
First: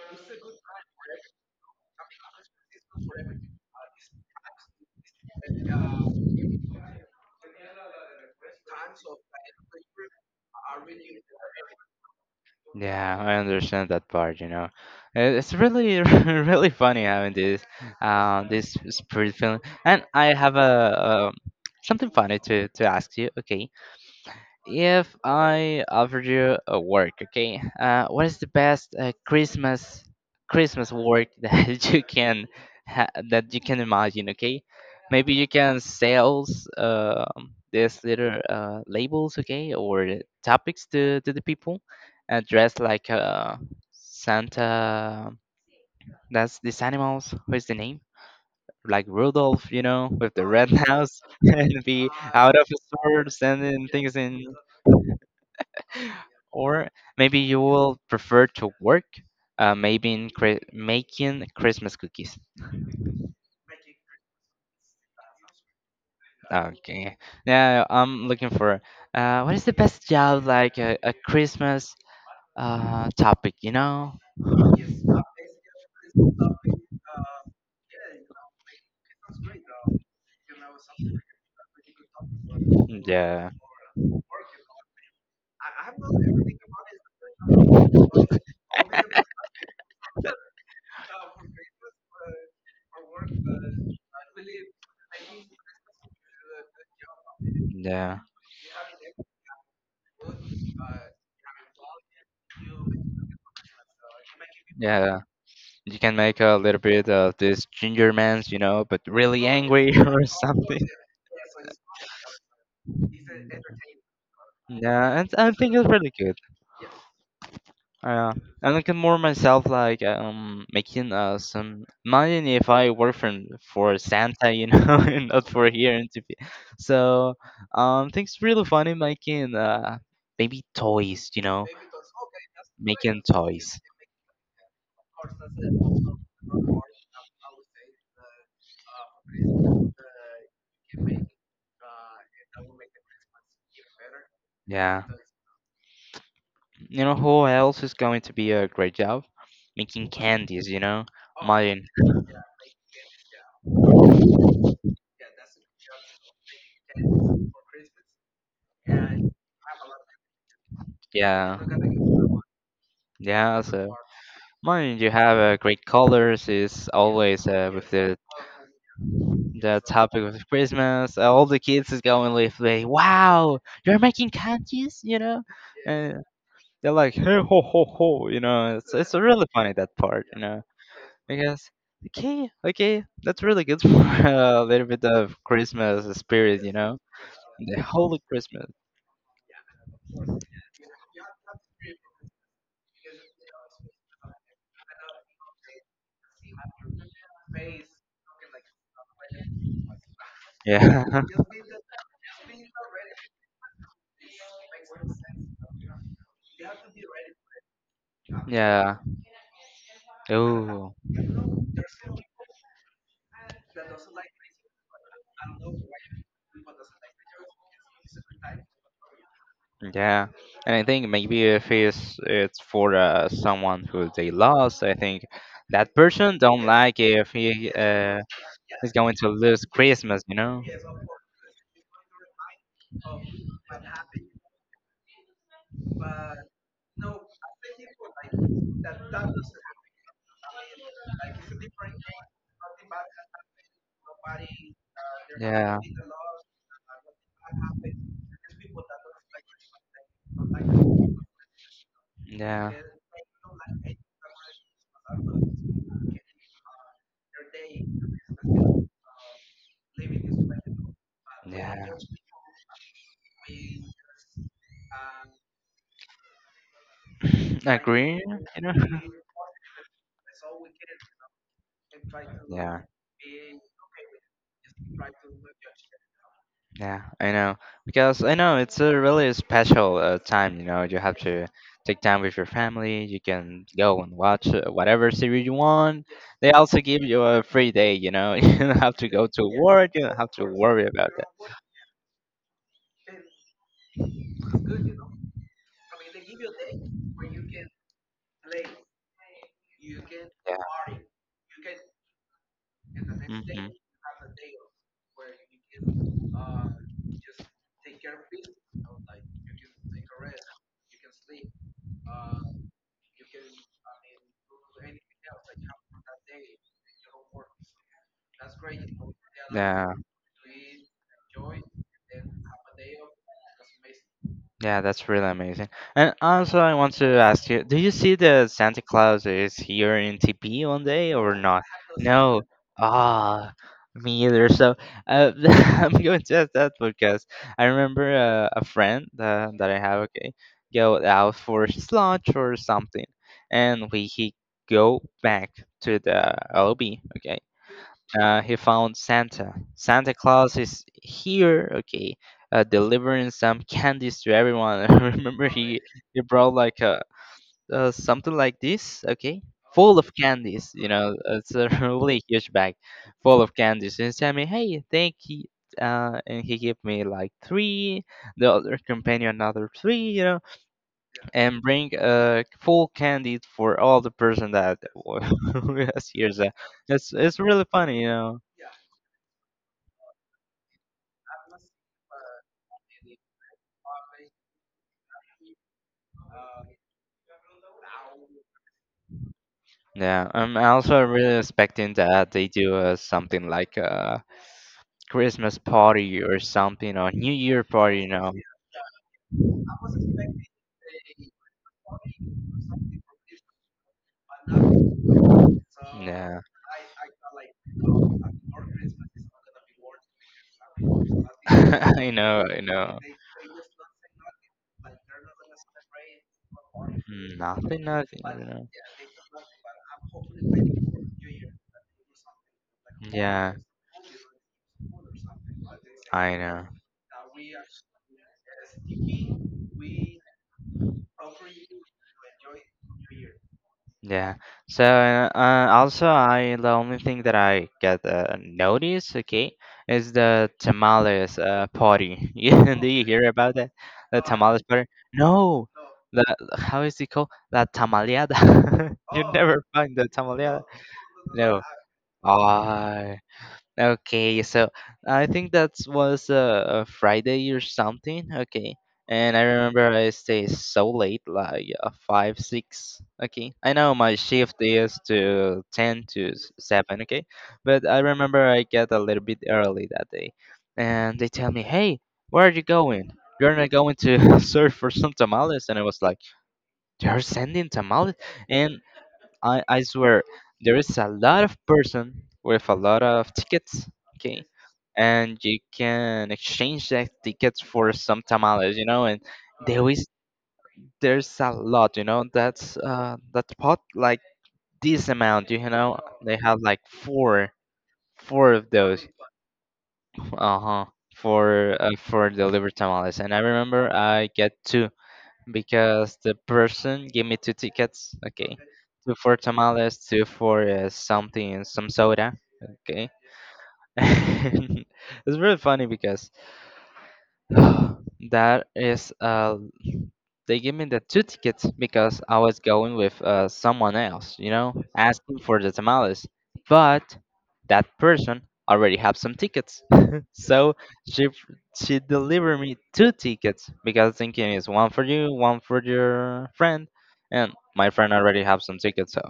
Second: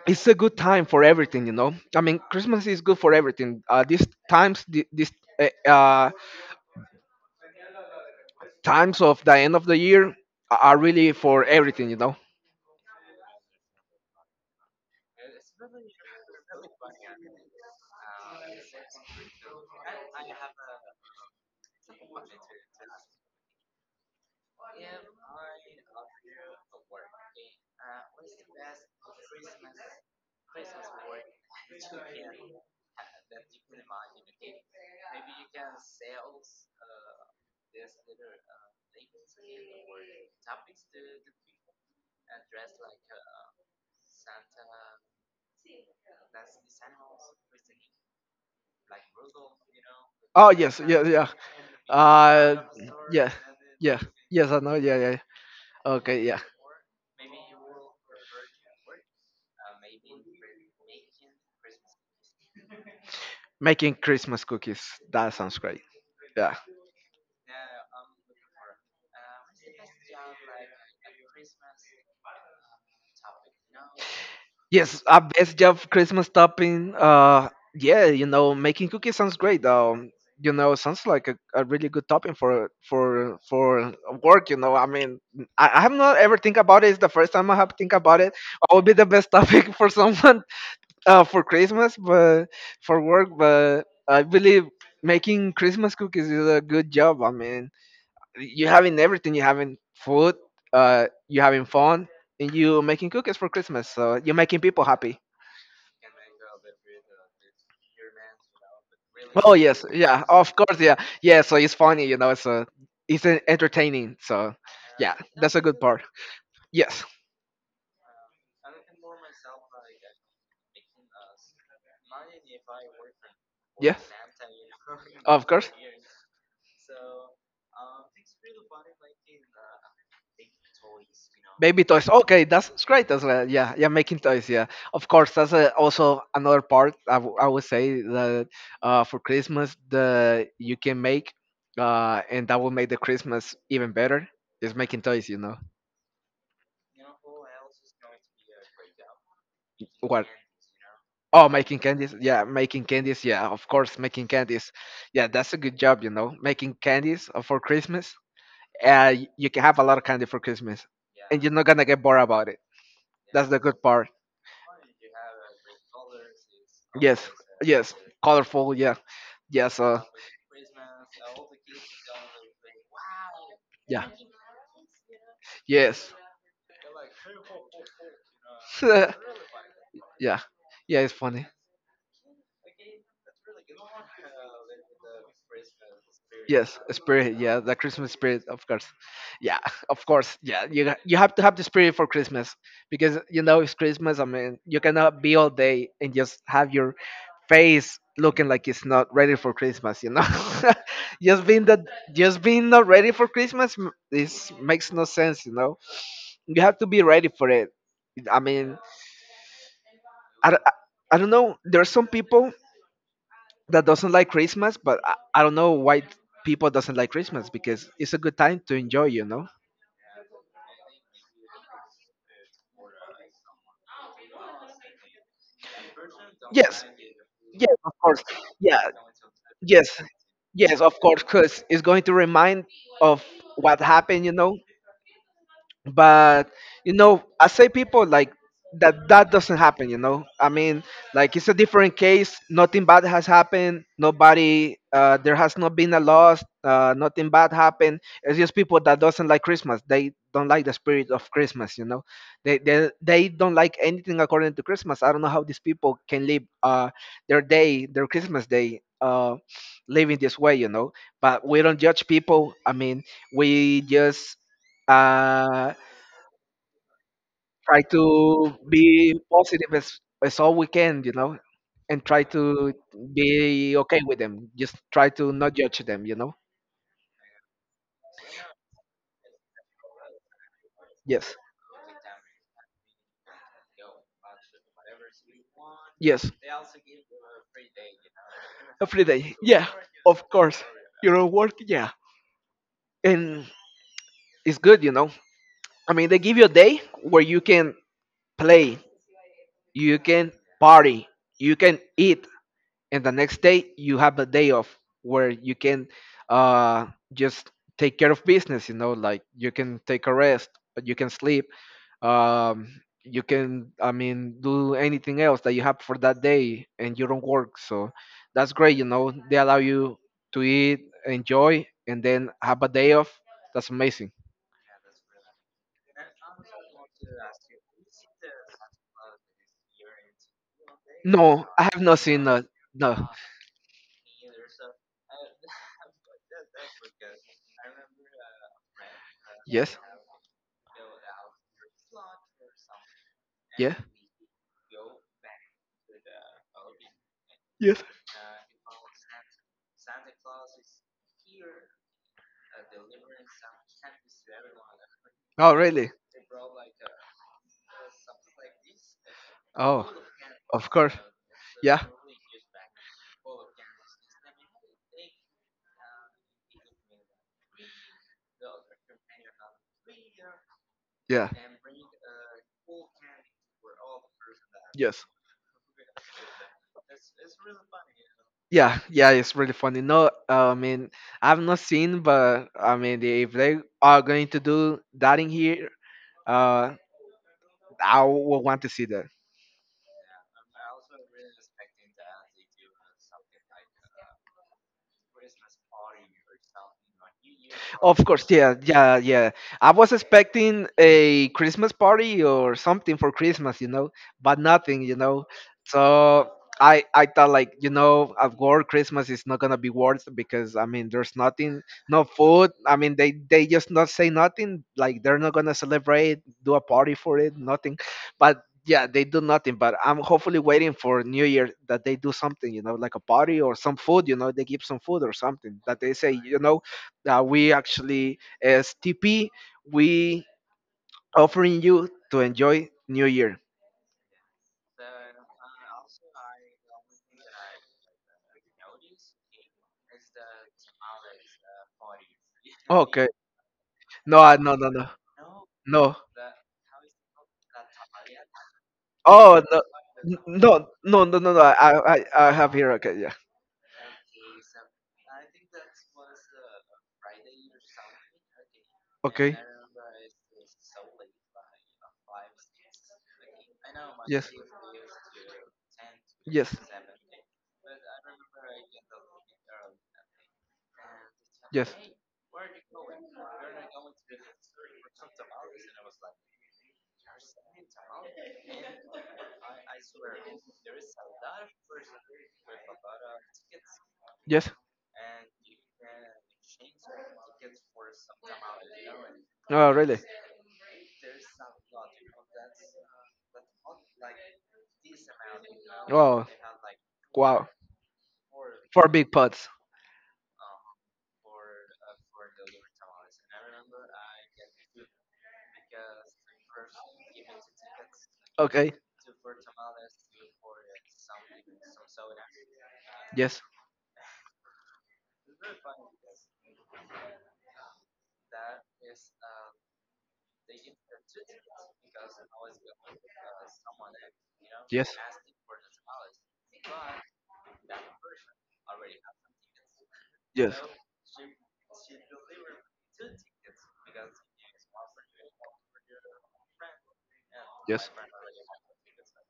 [SPEAKER 2] it's a good time for everything, you know. I mean Christmas is good for everything, these times these uh, uh, times of the end of the year are really for everything, you know.
[SPEAKER 1] Yeah, I understand that part, you know. It's really really funny having this this spirit feeling. And I have a, something funny to ask you. Okay. If I offered you a work, okay, what is the best Christmas work that you can that you can imagine? Okay, maybe you can sales these little labels, okay, or topics to the people, dressed like Santa. That's these animals. What is the name? Like Rudolph, you know, with the
[SPEAKER 2] Oh
[SPEAKER 1] red
[SPEAKER 2] yes, yeah,
[SPEAKER 1] nose
[SPEAKER 2] yeah,
[SPEAKER 1] and be
[SPEAKER 2] uh
[SPEAKER 1] out of his
[SPEAKER 2] yeah,
[SPEAKER 1] swords and then
[SPEAKER 2] yeah,
[SPEAKER 1] things in.
[SPEAKER 2] yes, I know, yeah, yeah, okay, yeah.
[SPEAKER 1] Or maybe you will prefer to work, maybe in making Christmas cookies.
[SPEAKER 2] Making Christmas cookies, that sounds great. Yeah.
[SPEAKER 1] Okay. Now I'm looking for what is the best job like a Christmas topic, you know?
[SPEAKER 2] Yes, a best job Christmas topping. Yeah, you know, making cookies sounds great. You know, sounds like a really good topping for for
[SPEAKER 1] Yeah,
[SPEAKER 2] for work. You know, I mean, I have not ever think about it. It's the first time I have think about it. I would be the best topic for someone for Christmas, but for work. But I believe making Christmas cookies is a good job. I mean,
[SPEAKER 1] yeah,
[SPEAKER 2] you having everything. You having food. You having fun, and you making cookies for Christmas. So you're making people happy.
[SPEAKER 1] yeah. You can make a little bit of this ginger man's, you know, but really
[SPEAKER 2] Oh yes,
[SPEAKER 1] angry
[SPEAKER 2] yeah,
[SPEAKER 1] or
[SPEAKER 2] of course,
[SPEAKER 1] something.
[SPEAKER 2] yeah, yeah. So it's funny, you know. It's entertaining. So, yeah,
[SPEAKER 1] Yeah, and I
[SPEAKER 2] that's a
[SPEAKER 1] think
[SPEAKER 2] good
[SPEAKER 1] it's
[SPEAKER 2] part.
[SPEAKER 1] really good.
[SPEAKER 2] Yes,
[SPEAKER 1] Yeah. And I can more myself like making some money if I work for
[SPEAKER 2] yeah,
[SPEAKER 1] for Santa, you know, and
[SPEAKER 2] of
[SPEAKER 1] not for
[SPEAKER 2] course.
[SPEAKER 1] here and to be. So things really funny making maybe toys, you know,
[SPEAKER 2] Baby toys. Okay, that's great as
[SPEAKER 1] making
[SPEAKER 2] well. Yeah,
[SPEAKER 1] toys.
[SPEAKER 2] yeah, making toys. Yeah, of course. That's also another part. I would say that for Christmas, the you can make, and that will make the Christmas even better. Is making
[SPEAKER 1] Yeah,
[SPEAKER 2] toys, you know.
[SPEAKER 1] you know who else is going to be a great job making
[SPEAKER 2] What?
[SPEAKER 1] candies, you know,
[SPEAKER 2] Oh, making
[SPEAKER 1] mine.
[SPEAKER 2] candies. Yeah, making candies. Yeah, of course, making candies. Yeah, that's a good job, you know, making candies for Christmas. You can have a lot of candy for Christmas, and you're
[SPEAKER 1] Yeah.
[SPEAKER 2] not gonna get bored about it. That's the
[SPEAKER 1] Yeah,
[SPEAKER 2] good
[SPEAKER 1] so
[SPEAKER 2] part.
[SPEAKER 1] mine you have great colors is
[SPEAKER 2] Yes,
[SPEAKER 1] always with
[SPEAKER 2] yes,
[SPEAKER 1] the
[SPEAKER 2] colorful. Yeah, yes.
[SPEAKER 1] the topic of Christmas. All the kids is going with like, "Wow, you're
[SPEAKER 2] Yeah,
[SPEAKER 1] making cookies," you know,
[SPEAKER 2] yes.
[SPEAKER 1] and they're like, "Hey ho ho ho," you know. It's really funny that part,
[SPEAKER 2] yeah,
[SPEAKER 1] you know,
[SPEAKER 2] yeah, it's funny.
[SPEAKER 1] because okay, okay, that's really good for a little bit of Christmas spirit, you
[SPEAKER 2] Yes,
[SPEAKER 1] know,
[SPEAKER 2] spirit. Yeah, the
[SPEAKER 1] the
[SPEAKER 2] Christmas
[SPEAKER 1] holy
[SPEAKER 2] spirit, of
[SPEAKER 1] Christmas.
[SPEAKER 2] course. Yeah, of course. Yeah, you have to have the spirit for Christmas because you know it's Christmas. I mean, you cannot be all day and just have your face looking like it's not ready for Christmas. You know,
[SPEAKER 1] Yeah,
[SPEAKER 2] just being that, just being not ready for Christmas is makes no sense. You know, you have to be ready for it. I mean,
[SPEAKER 1] yeah.
[SPEAKER 2] I, don't- I,
[SPEAKER 1] Oh.
[SPEAKER 2] I don't know. There are some people that doesn't like Christmas, but I don't know why people doesn't like Christmas because it's a good time to enjoy, you know.
[SPEAKER 1] Yeah, and I think maybe if it's for someone who they lost, I think that person don't
[SPEAKER 2] Yes,
[SPEAKER 1] like if
[SPEAKER 2] yes,
[SPEAKER 1] he
[SPEAKER 2] of course, yeah,
[SPEAKER 1] is going to lose
[SPEAKER 2] yes,
[SPEAKER 1] Christmas, you know?
[SPEAKER 2] yes, of course, because it's going to remind of what happened, you know, but you know, I say people like that doesn't happen, you know. I mean, like it's a different case. Nothing bad has happened, nobody there has not
[SPEAKER 1] Yeah,
[SPEAKER 2] been a loss, nothing bad happened. It's just people that doesn't like Christmas, they don't like the spirit of Christmas, you know.
[SPEAKER 1] yeah,
[SPEAKER 2] They don't like anything according to Christmas. I don't know how these people can live their day, their Christmas day, living this way, you know. But we don't
[SPEAKER 1] yeah.
[SPEAKER 2] judge people, I mean, we just uh, try
[SPEAKER 1] Agree,
[SPEAKER 2] to
[SPEAKER 1] you know?
[SPEAKER 2] be positive as all we can, you know, and try to
[SPEAKER 1] Yeah,
[SPEAKER 2] be okay with them. Just try to not judge them, you know.
[SPEAKER 1] yeah, I know because I know it's a really special time. You know, you have
[SPEAKER 2] Yes,
[SPEAKER 1] to take time with your family. You can go and watch whatever series you want.
[SPEAKER 2] yes,
[SPEAKER 1] They also give you a free day, you know. You don't have
[SPEAKER 2] every
[SPEAKER 1] to go
[SPEAKER 2] day.
[SPEAKER 1] to
[SPEAKER 2] Yeah,
[SPEAKER 1] work, you don't
[SPEAKER 2] of
[SPEAKER 1] have to
[SPEAKER 2] course.
[SPEAKER 1] worry about
[SPEAKER 2] Your own
[SPEAKER 1] that.
[SPEAKER 2] work, yeah, and it's good, you know. I mean, they give you a day where you can play, you can party, you can eat, and the next
[SPEAKER 1] Yeah.
[SPEAKER 2] day you have a day off where you can uh, just take care of business, you know, like you can take a rest, you can sleep, um you can, I mean, do anything else that you have for that day and you don't work. So that's great, you know. They allow you
[SPEAKER 1] Hmm.
[SPEAKER 2] to eat, enjoy, and then have a day off. That's amazing.
[SPEAKER 1] Yeah, that's really amazing. And also, I want to ask you, do you see the Santa Claus is here in TP one day
[SPEAKER 2] No,
[SPEAKER 1] or
[SPEAKER 2] I
[SPEAKER 1] not?
[SPEAKER 2] have not seen that.
[SPEAKER 1] No.
[SPEAKER 2] No.
[SPEAKER 1] Ah, me either. So uh, I'm going to ask that because I remember a friend that
[SPEAKER 2] Yes,
[SPEAKER 1] I have, okay, go out for his lunch or something,
[SPEAKER 2] yeah,
[SPEAKER 1] and we he go back to the lobby, okay,
[SPEAKER 2] yes.
[SPEAKER 1] he found Santa. Santa Claus is here, okay, delivering some candies to everyone. I remember
[SPEAKER 2] Oh
[SPEAKER 1] he
[SPEAKER 2] really.
[SPEAKER 1] he brought like a something like this, okay,
[SPEAKER 2] Oh,
[SPEAKER 1] full of
[SPEAKER 2] of
[SPEAKER 1] candies. You
[SPEAKER 2] course,
[SPEAKER 1] know, it's a
[SPEAKER 2] yeah,
[SPEAKER 1] really huge bag full of candies. And he tell me, hey, thank you. And he gave me like three, the other companion another three, you know,
[SPEAKER 2] yeah,
[SPEAKER 1] and bring full candy for all the person that
[SPEAKER 2] yes.
[SPEAKER 1] was here. So it's really funny, you know.
[SPEAKER 2] Yeah, yeah, it's really funny. No, I mean, I've not seen, but I mean, if they are going to do that in here, uh, I will want to see that.
[SPEAKER 1] Yeah, I'm also really expecting that they do something like a Christmas party or something, or New Year party,
[SPEAKER 2] Of
[SPEAKER 1] you
[SPEAKER 2] course,
[SPEAKER 1] know.
[SPEAKER 2] yeah, yeah, yeah. I was expecting a Christmas party or something for Christmas, you know, but nothing, you know. So
[SPEAKER 1] Yeah.
[SPEAKER 2] I thought like, you know, at work Christmas is not gonna be worth because I mean there's nothing, no
[SPEAKER 1] I know,
[SPEAKER 2] food.
[SPEAKER 1] I
[SPEAKER 2] I mean
[SPEAKER 1] know.
[SPEAKER 2] they just not say nothing. Like they're not gonna celebrate, do a party for it, nothing.
[SPEAKER 1] Nothing, nothing,
[SPEAKER 2] But
[SPEAKER 1] you know.
[SPEAKER 2] yeah, they do nothing. But I'm hopefully waiting for New Year that they do something, you know, like a party or
[SPEAKER 1] Yeah,
[SPEAKER 2] some food. You know, they give some food or something that they say, you
[SPEAKER 1] I
[SPEAKER 2] know,
[SPEAKER 1] know.
[SPEAKER 2] that we actually as TP we offering you to enjoy New Year.
[SPEAKER 1] Yeah. So also, I the only thing that I get notice, okay, is the tamales party. Yeah, do you
[SPEAKER 2] Okay.
[SPEAKER 1] hear about that? The
[SPEAKER 2] No,
[SPEAKER 1] tamales
[SPEAKER 2] no, no,
[SPEAKER 1] party? No.
[SPEAKER 2] no.
[SPEAKER 1] The How is it called? La tamaleada. You
[SPEAKER 2] Oh no,
[SPEAKER 1] never find the tamaleada.
[SPEAKER 2] no, no, no, no, no.
[SPEAKER 1] No.
[SPEAKER 2] I have here. Okay, yeah.
[SPEAKER 1] Ah. Okay, so I think that was a Friday or something. Okay,
[SPEAKER 2] Okay.
[SPEAKER 1] and I remember I stayed so late, like five, six. Okay, I know my
[SPEAKER 2] Yes.
[SPEAKER 1] shift is to ten to
[SPEAKER 2] Yes.
[SPEAKER 1] seven. Okay, but I remember I get a little bit early that day, and they tell me,
[SPEAKER 2] Yes.
[SPEAKER 1] "Hey, where are you going? You're not going to serve for some tamales?" And I was like, "They're sending tamales," and I swear, there is a lot of person with a lot of tickets, okay?
[SPEAKER 2] Yes.
[SPEAKER 1] And you can exchange that tickets for some tamales, you know, and
[SPEAKER 2] Oh,
[SPEAKER 1] there
[SPEAKER 2] really?
[SPEAKER 1] is there's a lot, you know, that's that pot like this amount, you know,
[SPEAKER 2] Oh,
[SPEAKER 1] they have like
[SPEAKER 2] wow.
[SPEAKER 1] four of
[SPEAKER 2] Four
[SPEAKER 1] those,
[SPEAKER 2] big pots.
[SPEAKER 1] uh-huh, for delivered tamales. And I remember I get two because the person gave me two tickets, okay,
[SPEAKER 2] Okay.
[SPEAKER 1] two for tamales, two for something, some soda, okay.
[SPEAKER 2] Yes.
[SPEAKER 1] It's really funny because that is a. They gave me the two tickets because I was going with someone else, you know,
[SPEAKER 2] Yes. Yes.
[SPEAKER 1] asking for the tamales. But that person already had some tickets,
[SPEAKER 2] Yes.
[SPEAKER 1] so she she delivered me two tickets because thinking is one for you, one for your friend, and my
[SPEAKER 2] Yes.
[SPEAKER 1] friend already have some tickets, so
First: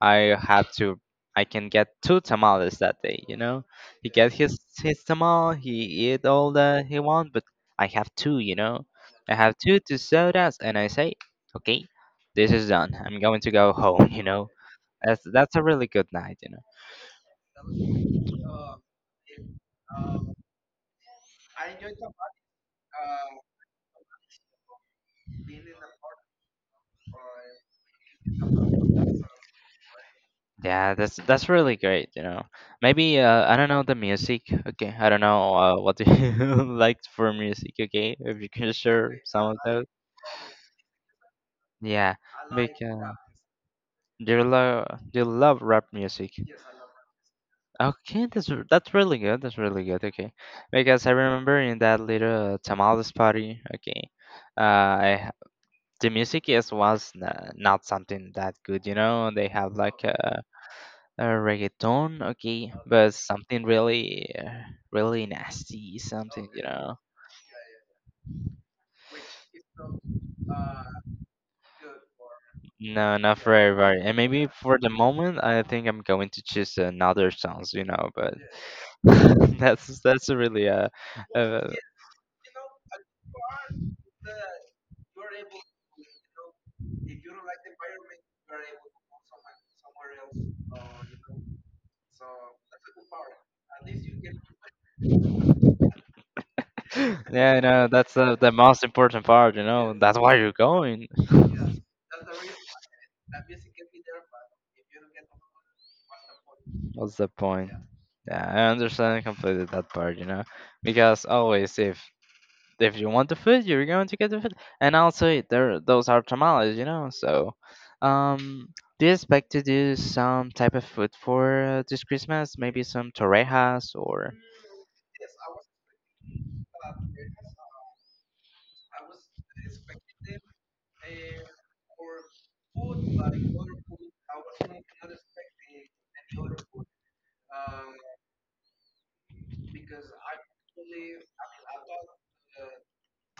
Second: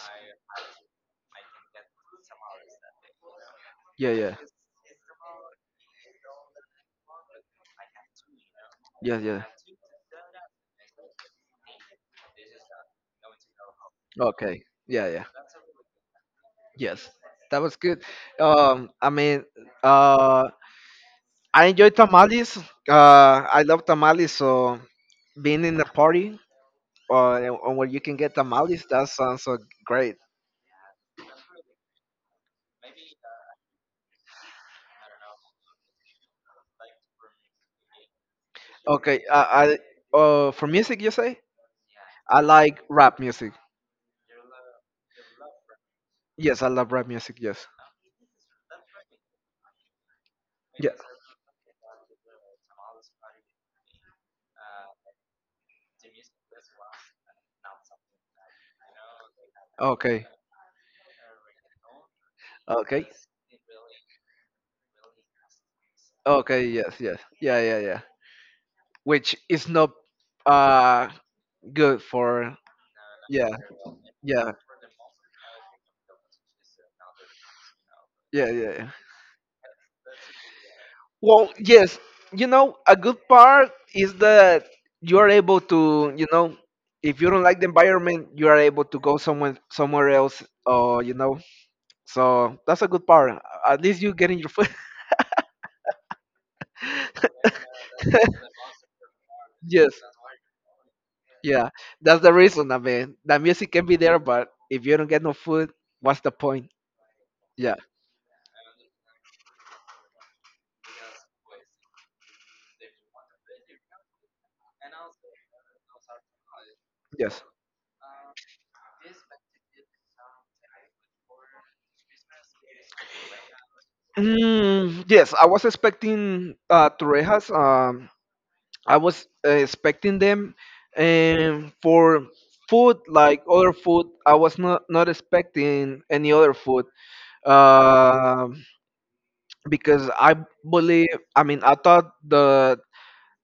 [SPEAKER 1] I had to I can get two tamales that day, you know. He
[SPEAKER 2] Yeah.
[SPEAKER 1] get
[SPEAKER 2] Yeah.
[SPEAKER 1] his tamal, he eat all that he want, but I have two, you know,
[SPEAKER 2] Yes.
[SPEAKER 1] I
[SPEAKER 2] Yeah.
[SPEAKER 1] have two sodas, and I say, okay, this is done. I'm going to go home. You know,
[SPEAKER 2] Okay. Yeah.
[SPEAKER 1] that's
[SPEAKER 2] Yeah.
[SPEAKER 1] that's a really good night. You know.
[SPEAKER 2] Yes. That was good. I mean. Uh. I enjoy tamales. I love tamales. So being in a party and where you can get tamales, that sounds so great.
[SPEAKER 1] Yeah, that's really great. You know, maybe I don't know the music. Okay, I don't know what do you like for music. Okay, if you can share
[SPEAKER 2] Okay,
[SPEAKER 1] some of
[SPEAKER 2] I
[SPEAKER 1] those.
[SPEAKER 2] for music, you say?
[SPEAKER 1] Yeah,
[SPEAKER 2] I like
[SPEAKER 1] because
[SPEAKER 2] rap music.
[SPEAKER 1] do you love do you love rap music?
[SPEAKER 2] Yes, I love rap music. Yes.
[SPEAKER 1] Okay, that's really good. That's really good. Okay,
[SPEAKER 2] Yeah.
[SPEAKER 1] because I remember in that little tamales party. Okay, I the music is was n- not something that good, you know. They have like
[SPEAKER 2] Okay.
[SPEAKER 1] a reggaeton, okay,
[SPEAKER 2] Okay.
[SPEAKER 1] but something really, really nasty, something, you
[SPEAKER 2] Okay.
[SPEAKER 1] know.
[SPEAKER 2] Yes. Yes. Yeah. Yeah. Yeah. Which is not uh good for.
[SPEAKER 1] No, not
[SPEAKER 2] Yeah.
[SPEAKER 1] for everybody. And maybe
[SPEAKER 2] Yeah.
[SPEAKER 1] for the moment, I think I'm going to choose another songs, you know. But
[SPEAKER 2] Yeah. Yeah. yeah.
[SPEAKER 1] that's really
[SPEAKER 2] Well,
[SPEAKER 1] uh
[SPEAKER 2] yes, you know, a good part is that you are able to, you know, if you don't like the environment, you are able to go somewhere else, or you know, so that's a good part. At least you getting your food.
[SPEAKER 1] yeah, no, that's the most important part, you
[SPEAKER 2] yes,
[SPEAKER 1] know. That's why you're going.
[SPEAKER 2] yeah, that's the reason. I mean, the music can be there, but if you don't get no food, what's the point?
[SPEAKER 1] What's the point?
[SPEAKER 2] Yeah,
[SPEAKER 1] Yeah, I understand completely that part, you know, because always if you want the food, you're going to get the food. And also, there those are tamales, you know.
[SPEAKER 2] yes.
[SPEAKER 1] So, um, do you expect to do some type of food for this Christmas? Maybe some torrejas or
[SPEAKER 2] Mm, yes, I was expecting torrejas. I was expecting them for food like other food. I was not expecting any other food uh, because I believe. I mean, I thought the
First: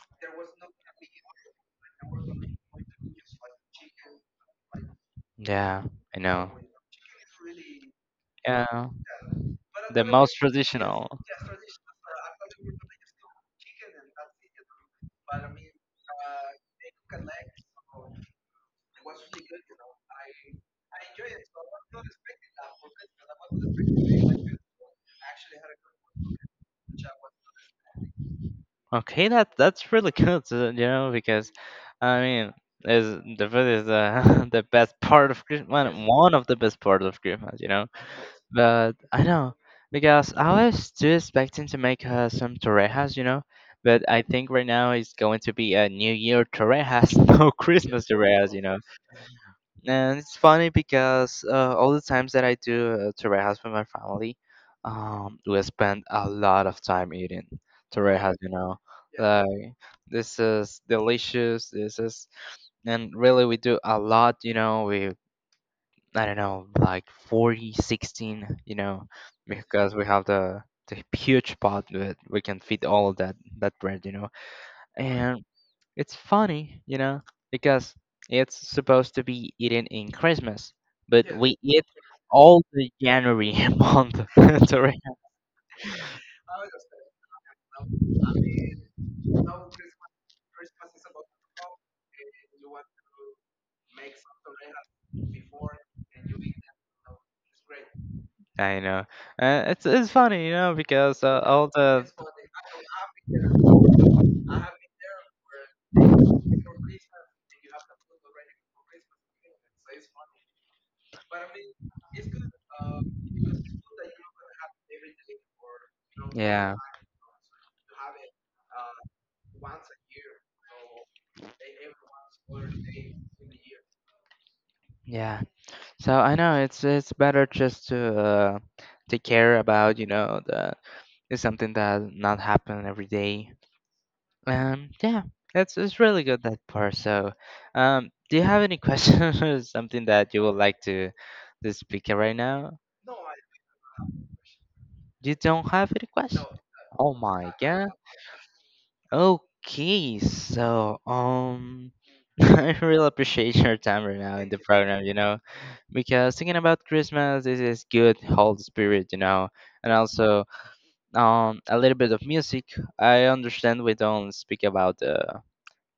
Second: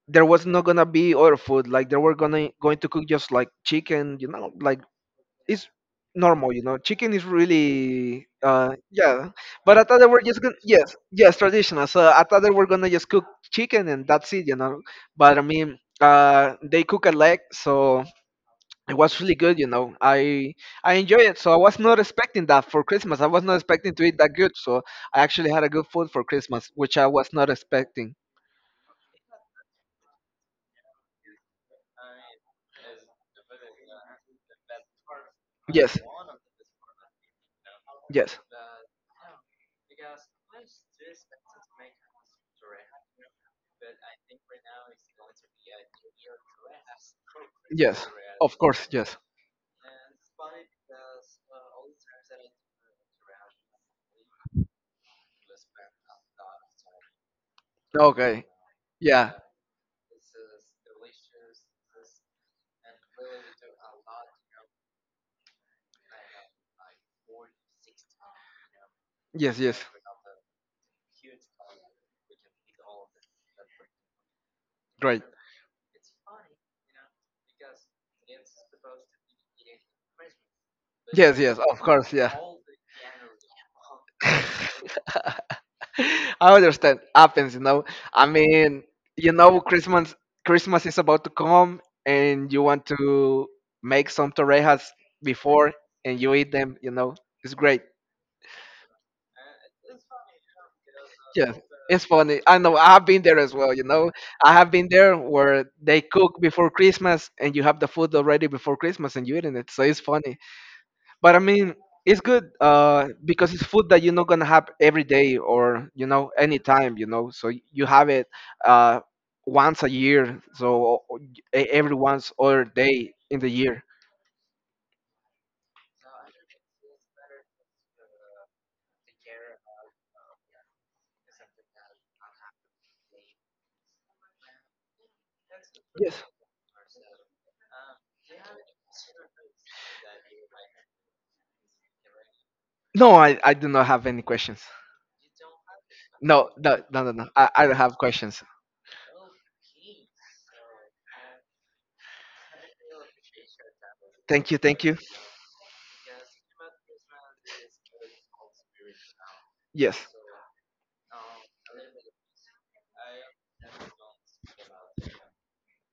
[SPEAKER 2] there was not gonna be other food. Like they were gonna going to cook just like chicken, you know, like it's
[SPEAKER 1] yeah, I know.
[SPEAKER 2] normal, you know. Chicken is really,
[SPEAKER 1] Yeah,
[SPEAKER 2] yeah. But I thought
[SPEAKER 1] the
[SPEAKER 2] they were
[SPEAKER 1] most
[SPEAKER 2] just gonna, yes,
[SPEAKER 1] traditional.
[SPEAKER 2] yes, traditional. So I thought they were gonna just cook chicken and that's it, you know. But I mean, they cook a leg, so it was really good, you know. I enjoy it. So I was not expecting that for Christmas. I was not expecting to eat that good. So I actually had a good food for Christmas, which I was not expecting.
[SPEAKER 1] Okay, that's really good, you know, because I mean, is the food is the best part of Christmas,
[SPEAKER 2] Yes,
[SPEAKER 1] one of the best part of Christmas, you know.
[SPEAKER 2] yes.
[SPEAKER 1] But I know because I was still expecting to make some torrejas, you know. But I think right now it's going to be a New Year torrejas, no Christmas
[SPEAKER 2] Yes,
[SPEAKER 1] torrejas,
[SPEAKER 2] of
[SPEAKER 1] you know.
[SPEAKER 2] course, yes.
[SPEAKER 1] And it's funny because all the times that I do torrejas with my family, we spend a lot of time eating torrejas,
[SPEAKER 2] Okay.
[SPEAKER 1] you know.
[SPEAKER 2] Yeah.
[SPEAKER 1] Like this is delicious. This is and really we do a lot, you know. We I don't know, like 40, 16, you know,
[SPEAKER 2] Yes, yes.
[SPEAKER 1] because we have the huge pot that we can fit all of that bread, you know.
[SPEAKER 2] Great.
[SPEAKER 1] And it's funny, you know, because it's supposed to be eaten in Christmas, but
[SPEAKER 2] Yes,
[SPEAKER 1] we
[SPEAKER 2] yes, of
[SPEAKER 1] eat
[SPEAKER 2] course, yeah.
[SPEAKER 1] all the January month. during-
[SPEAKER 2] I understand. Happens, you know. I mean, you know, Christmas is about to come, and you want to make some torrejas before, and you eat them. You know, it's great.
[SPEAKER 1] I know. It's funny, you know, because
[SPEAKER 2] Yes,
[SPEAKER 1] all
[SPEAKER 2] it's
[SPEAKER 1] the
[SPEAKER 2] funny. I know. I've been there as well. You know, I have been there where they cook before Christmas, and you have the food already before Christmas, and you eating it. So it's funny. But I mean, it's good because it's food that you're not gonna have every day or you know
[SPEAKER 1] yeah,
[SPEAKER 2] anytime. You know, so you have it uh, once a year. So e- every once other day in the year.
[SPEAKER 1] yeah. So I know it's better just to take care about you know that it's something that not happen every day. Yeah, it's really
[SPEAKER 2] Yes.
[SPEAKER 1] good that part. So, do you have any questions or something that you would like to speak right now?
[SPEAKER 2] No, I do not have any questions.
[SPEAKER 1] You don't have any questions?
[SPEAKER 2] No, no, no,
[SPEAKER 1] Oh
[SPEAKER 2] no, no.
[SPEAKER 1] my
[SPEAKER 2] I don't
[SPEAKER 1] god.
[SPEAKER 2] have questions.
[SPEAKER 1] Okay, so I really appreciate your time right now in
[SPEAKER 2] Thank
[SPEAKER 1] the
[SPEAKER 2] you, thank you.
[SPEAKER 1] program. You know, because thinking about Christmas is good whole spirit, you know, and
[SPEAKER 2] Yes,
[SPEAKER 1] also a little bit of music. I understand we don't speak about the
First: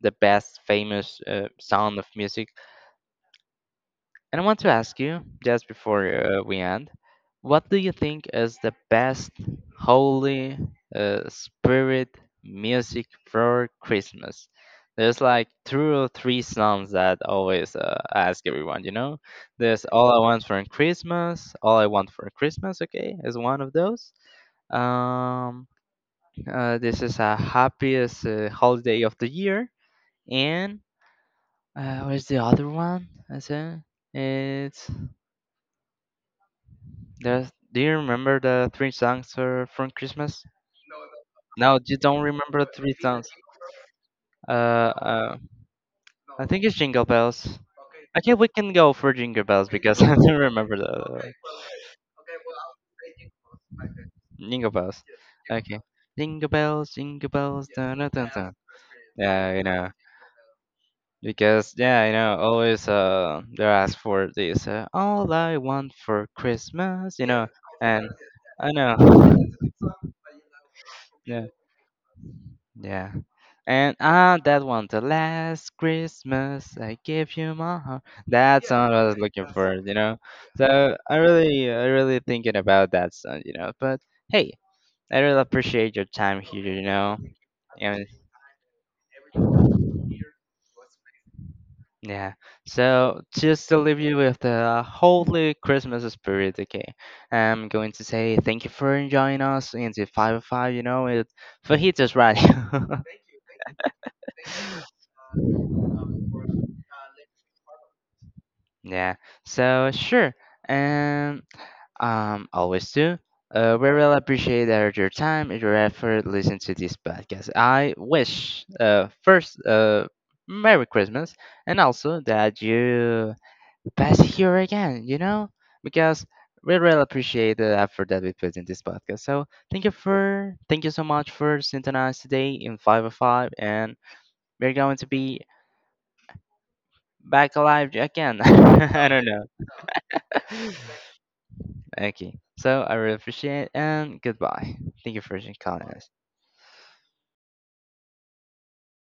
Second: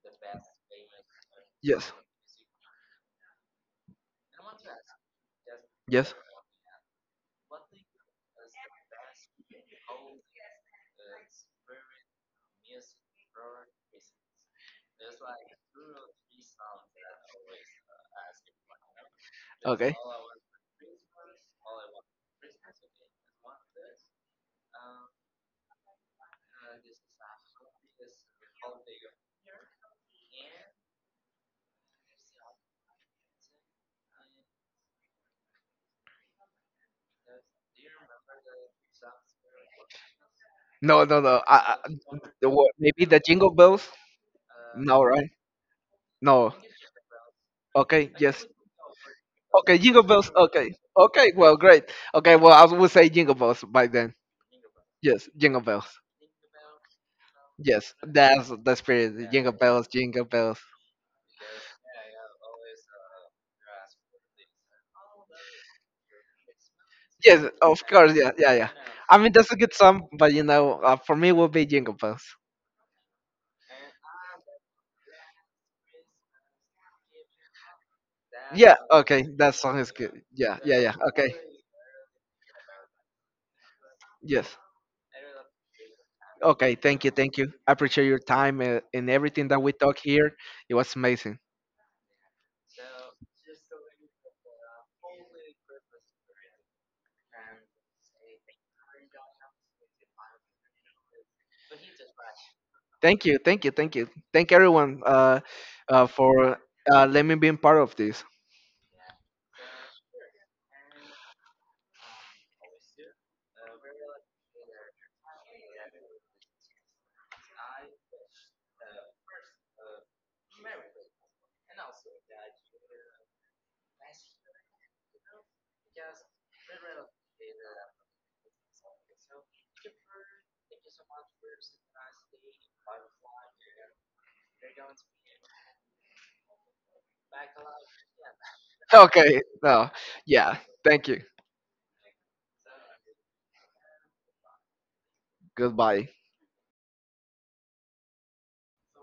[SPEAKER 1] the best famous
[SPEAKER 2] yes,
[SPEAKER 1] sound of music, and I want to ask you, just before
[SPEAKER 2] yes.
[SPEAKER 1] we end, what do you think is the best Holy Spirit music for Christmas? There's like two or three songs that always ask everyone, you know? There's
[SPEAKER 2] Okay.
[SPEAKER 1] All I Want for Christmas, All I Want for Christmas, okay, is one of those. Um, this is a happiest holiday of the year. And where's the other one? I said it's. There's, do you remember the three songs from Christmas?
[SPEAKER 2] No, no, no.
[SPEAKER 1] No, you don't
[SPEAKER 2] The
[SPEAKER 1] remember the three
[SPEAKER 2] maybe the
[SPEAKER 1] songs.
[SPEAKER 2] jingle bells.
[SPEAKER 1] Uh,
[SPEAKER 2] No, right?
[SPEAKER 1] uh, I
[SPEAKER 2] No.
[SPEAKER 1] think it's Jingle Bells.
[SPEAKER 2] Okay.
[SPEAKER 1] Okay,
[SPEAKER 2] Yes.
[SPEAKER 1] we can go for Jingle Bells
[SPEAKER 2] Okay, jingle
[SPEAKER 1] because I
[SPEAKER 2] bells.
[SPEAKER 1] don't
[SPEAKER 2] Okay.
[SPEAKER 1] remember the other
[SPEAKER 2] Okay.
[SPEAKER 1] one.
[SPEAKER 2] Well, great. Okay. Well, I would say jingle bells by then.
[SPEAKER 1] Jingle Bells.
[SPEAKER 2] Yes, jingle
[SPEAKER 1] Okay.
[SPEAKER 2] bells.
[SPEAKER 1] Jingle Bells, Jingle Bells,
[SPEAKER 2] Yes,
[SPEAKER 1] dun dun dun
[SPEAKER 2] that's
[SPEAKER 1] dun.
[SPEAKER 2] the spirit. Jingle
[SPEAKER 1] Yeah, you
[SPEAKER 2] bells,
[SPEAKER 1] know.
[SPEAKER 2] jingle bells.
[SPEAKER 1] Because, yeah, you know, always they're asked for this. All I want for Christmas, you
[SPEAKER 2] Yes,
[SPEAKER 1] know.
[SPEAKER 2] of
[SPEAKER 1] And
[SPEAKER 2] course. Yeah, yeah, yeah.
[SPEAKER 1] I know.
[SPEAKER 2] I mean, that's a good song, but you know, for me, it
[SPEAKER 1] Yeah.
[SPEAKER 2] would be jingle bells.
[SPEAKER 1] Yeah. And that one, the last Christmas I gave you my heart. That Yeah,
[SPEAKER 2] Yeah,
[SPEAKER 1] song I was
[SPEAKER 2] okay.
[SPEAKER 1] like looking
[SPEAKER 2] That
[SPEAKER 1] for,
[SPEAKER 2] song is
[SPEAKER 1] you
[SPEAKER 2] good.
[SPEAKER 1] know.
[SPEAKER 2] Yeah,
[SPEAKER 1] Yeah.
[SPEAKER 2] yeah, yeah.
[SPEAKER 1] So I
[SPEAKER 2] Okay.
[SPEAKER 1] really, I really thinking about that song, you know. But hey,
[SPEAKER 2] Yes.
[SPEAKER 1] I really appreciate your time here,
[SPEAKER 2] Okay.
[SPEAKER 1] you
[SPEAKER 2] Thank you.
[SPEAKER 1] know.
[SPEAKER 2] Thank you. I appreciate
[SPEAKER 1] And
[SPEAKER 2] your time and everything that we talk here. It was amazing.
[SPEAKER 1] yeah. So just to leave you with the holy Christmas spirit, okay? I'm going to say thank you for enjoying us in the 505, you know, it fajitas right.
[SPEAKER 2] Thank you. Thank you. Thank you. Thank everyone for let me being part of this.
[SPEAKER 1] Yeah. So sure, and always do. We really appreciate your time and your effort listening to this podcast. I wish first Merry Christmas and also that you pass here again. You know because we really appreciate the effort that we put in this podcast. So thank you so much for synthesizing today in five of five, and we're going to be back alive again. I don't
[SPEAKER 2] Okay.
[SPEAKER 1] know.
[SPEAKER 2] No. Yeah. Thank you.
[SPEAKER 1] Okay. So I really appreciate it and goodbye. Thank you for calling us.
[SPEAKER 2] Goodbye.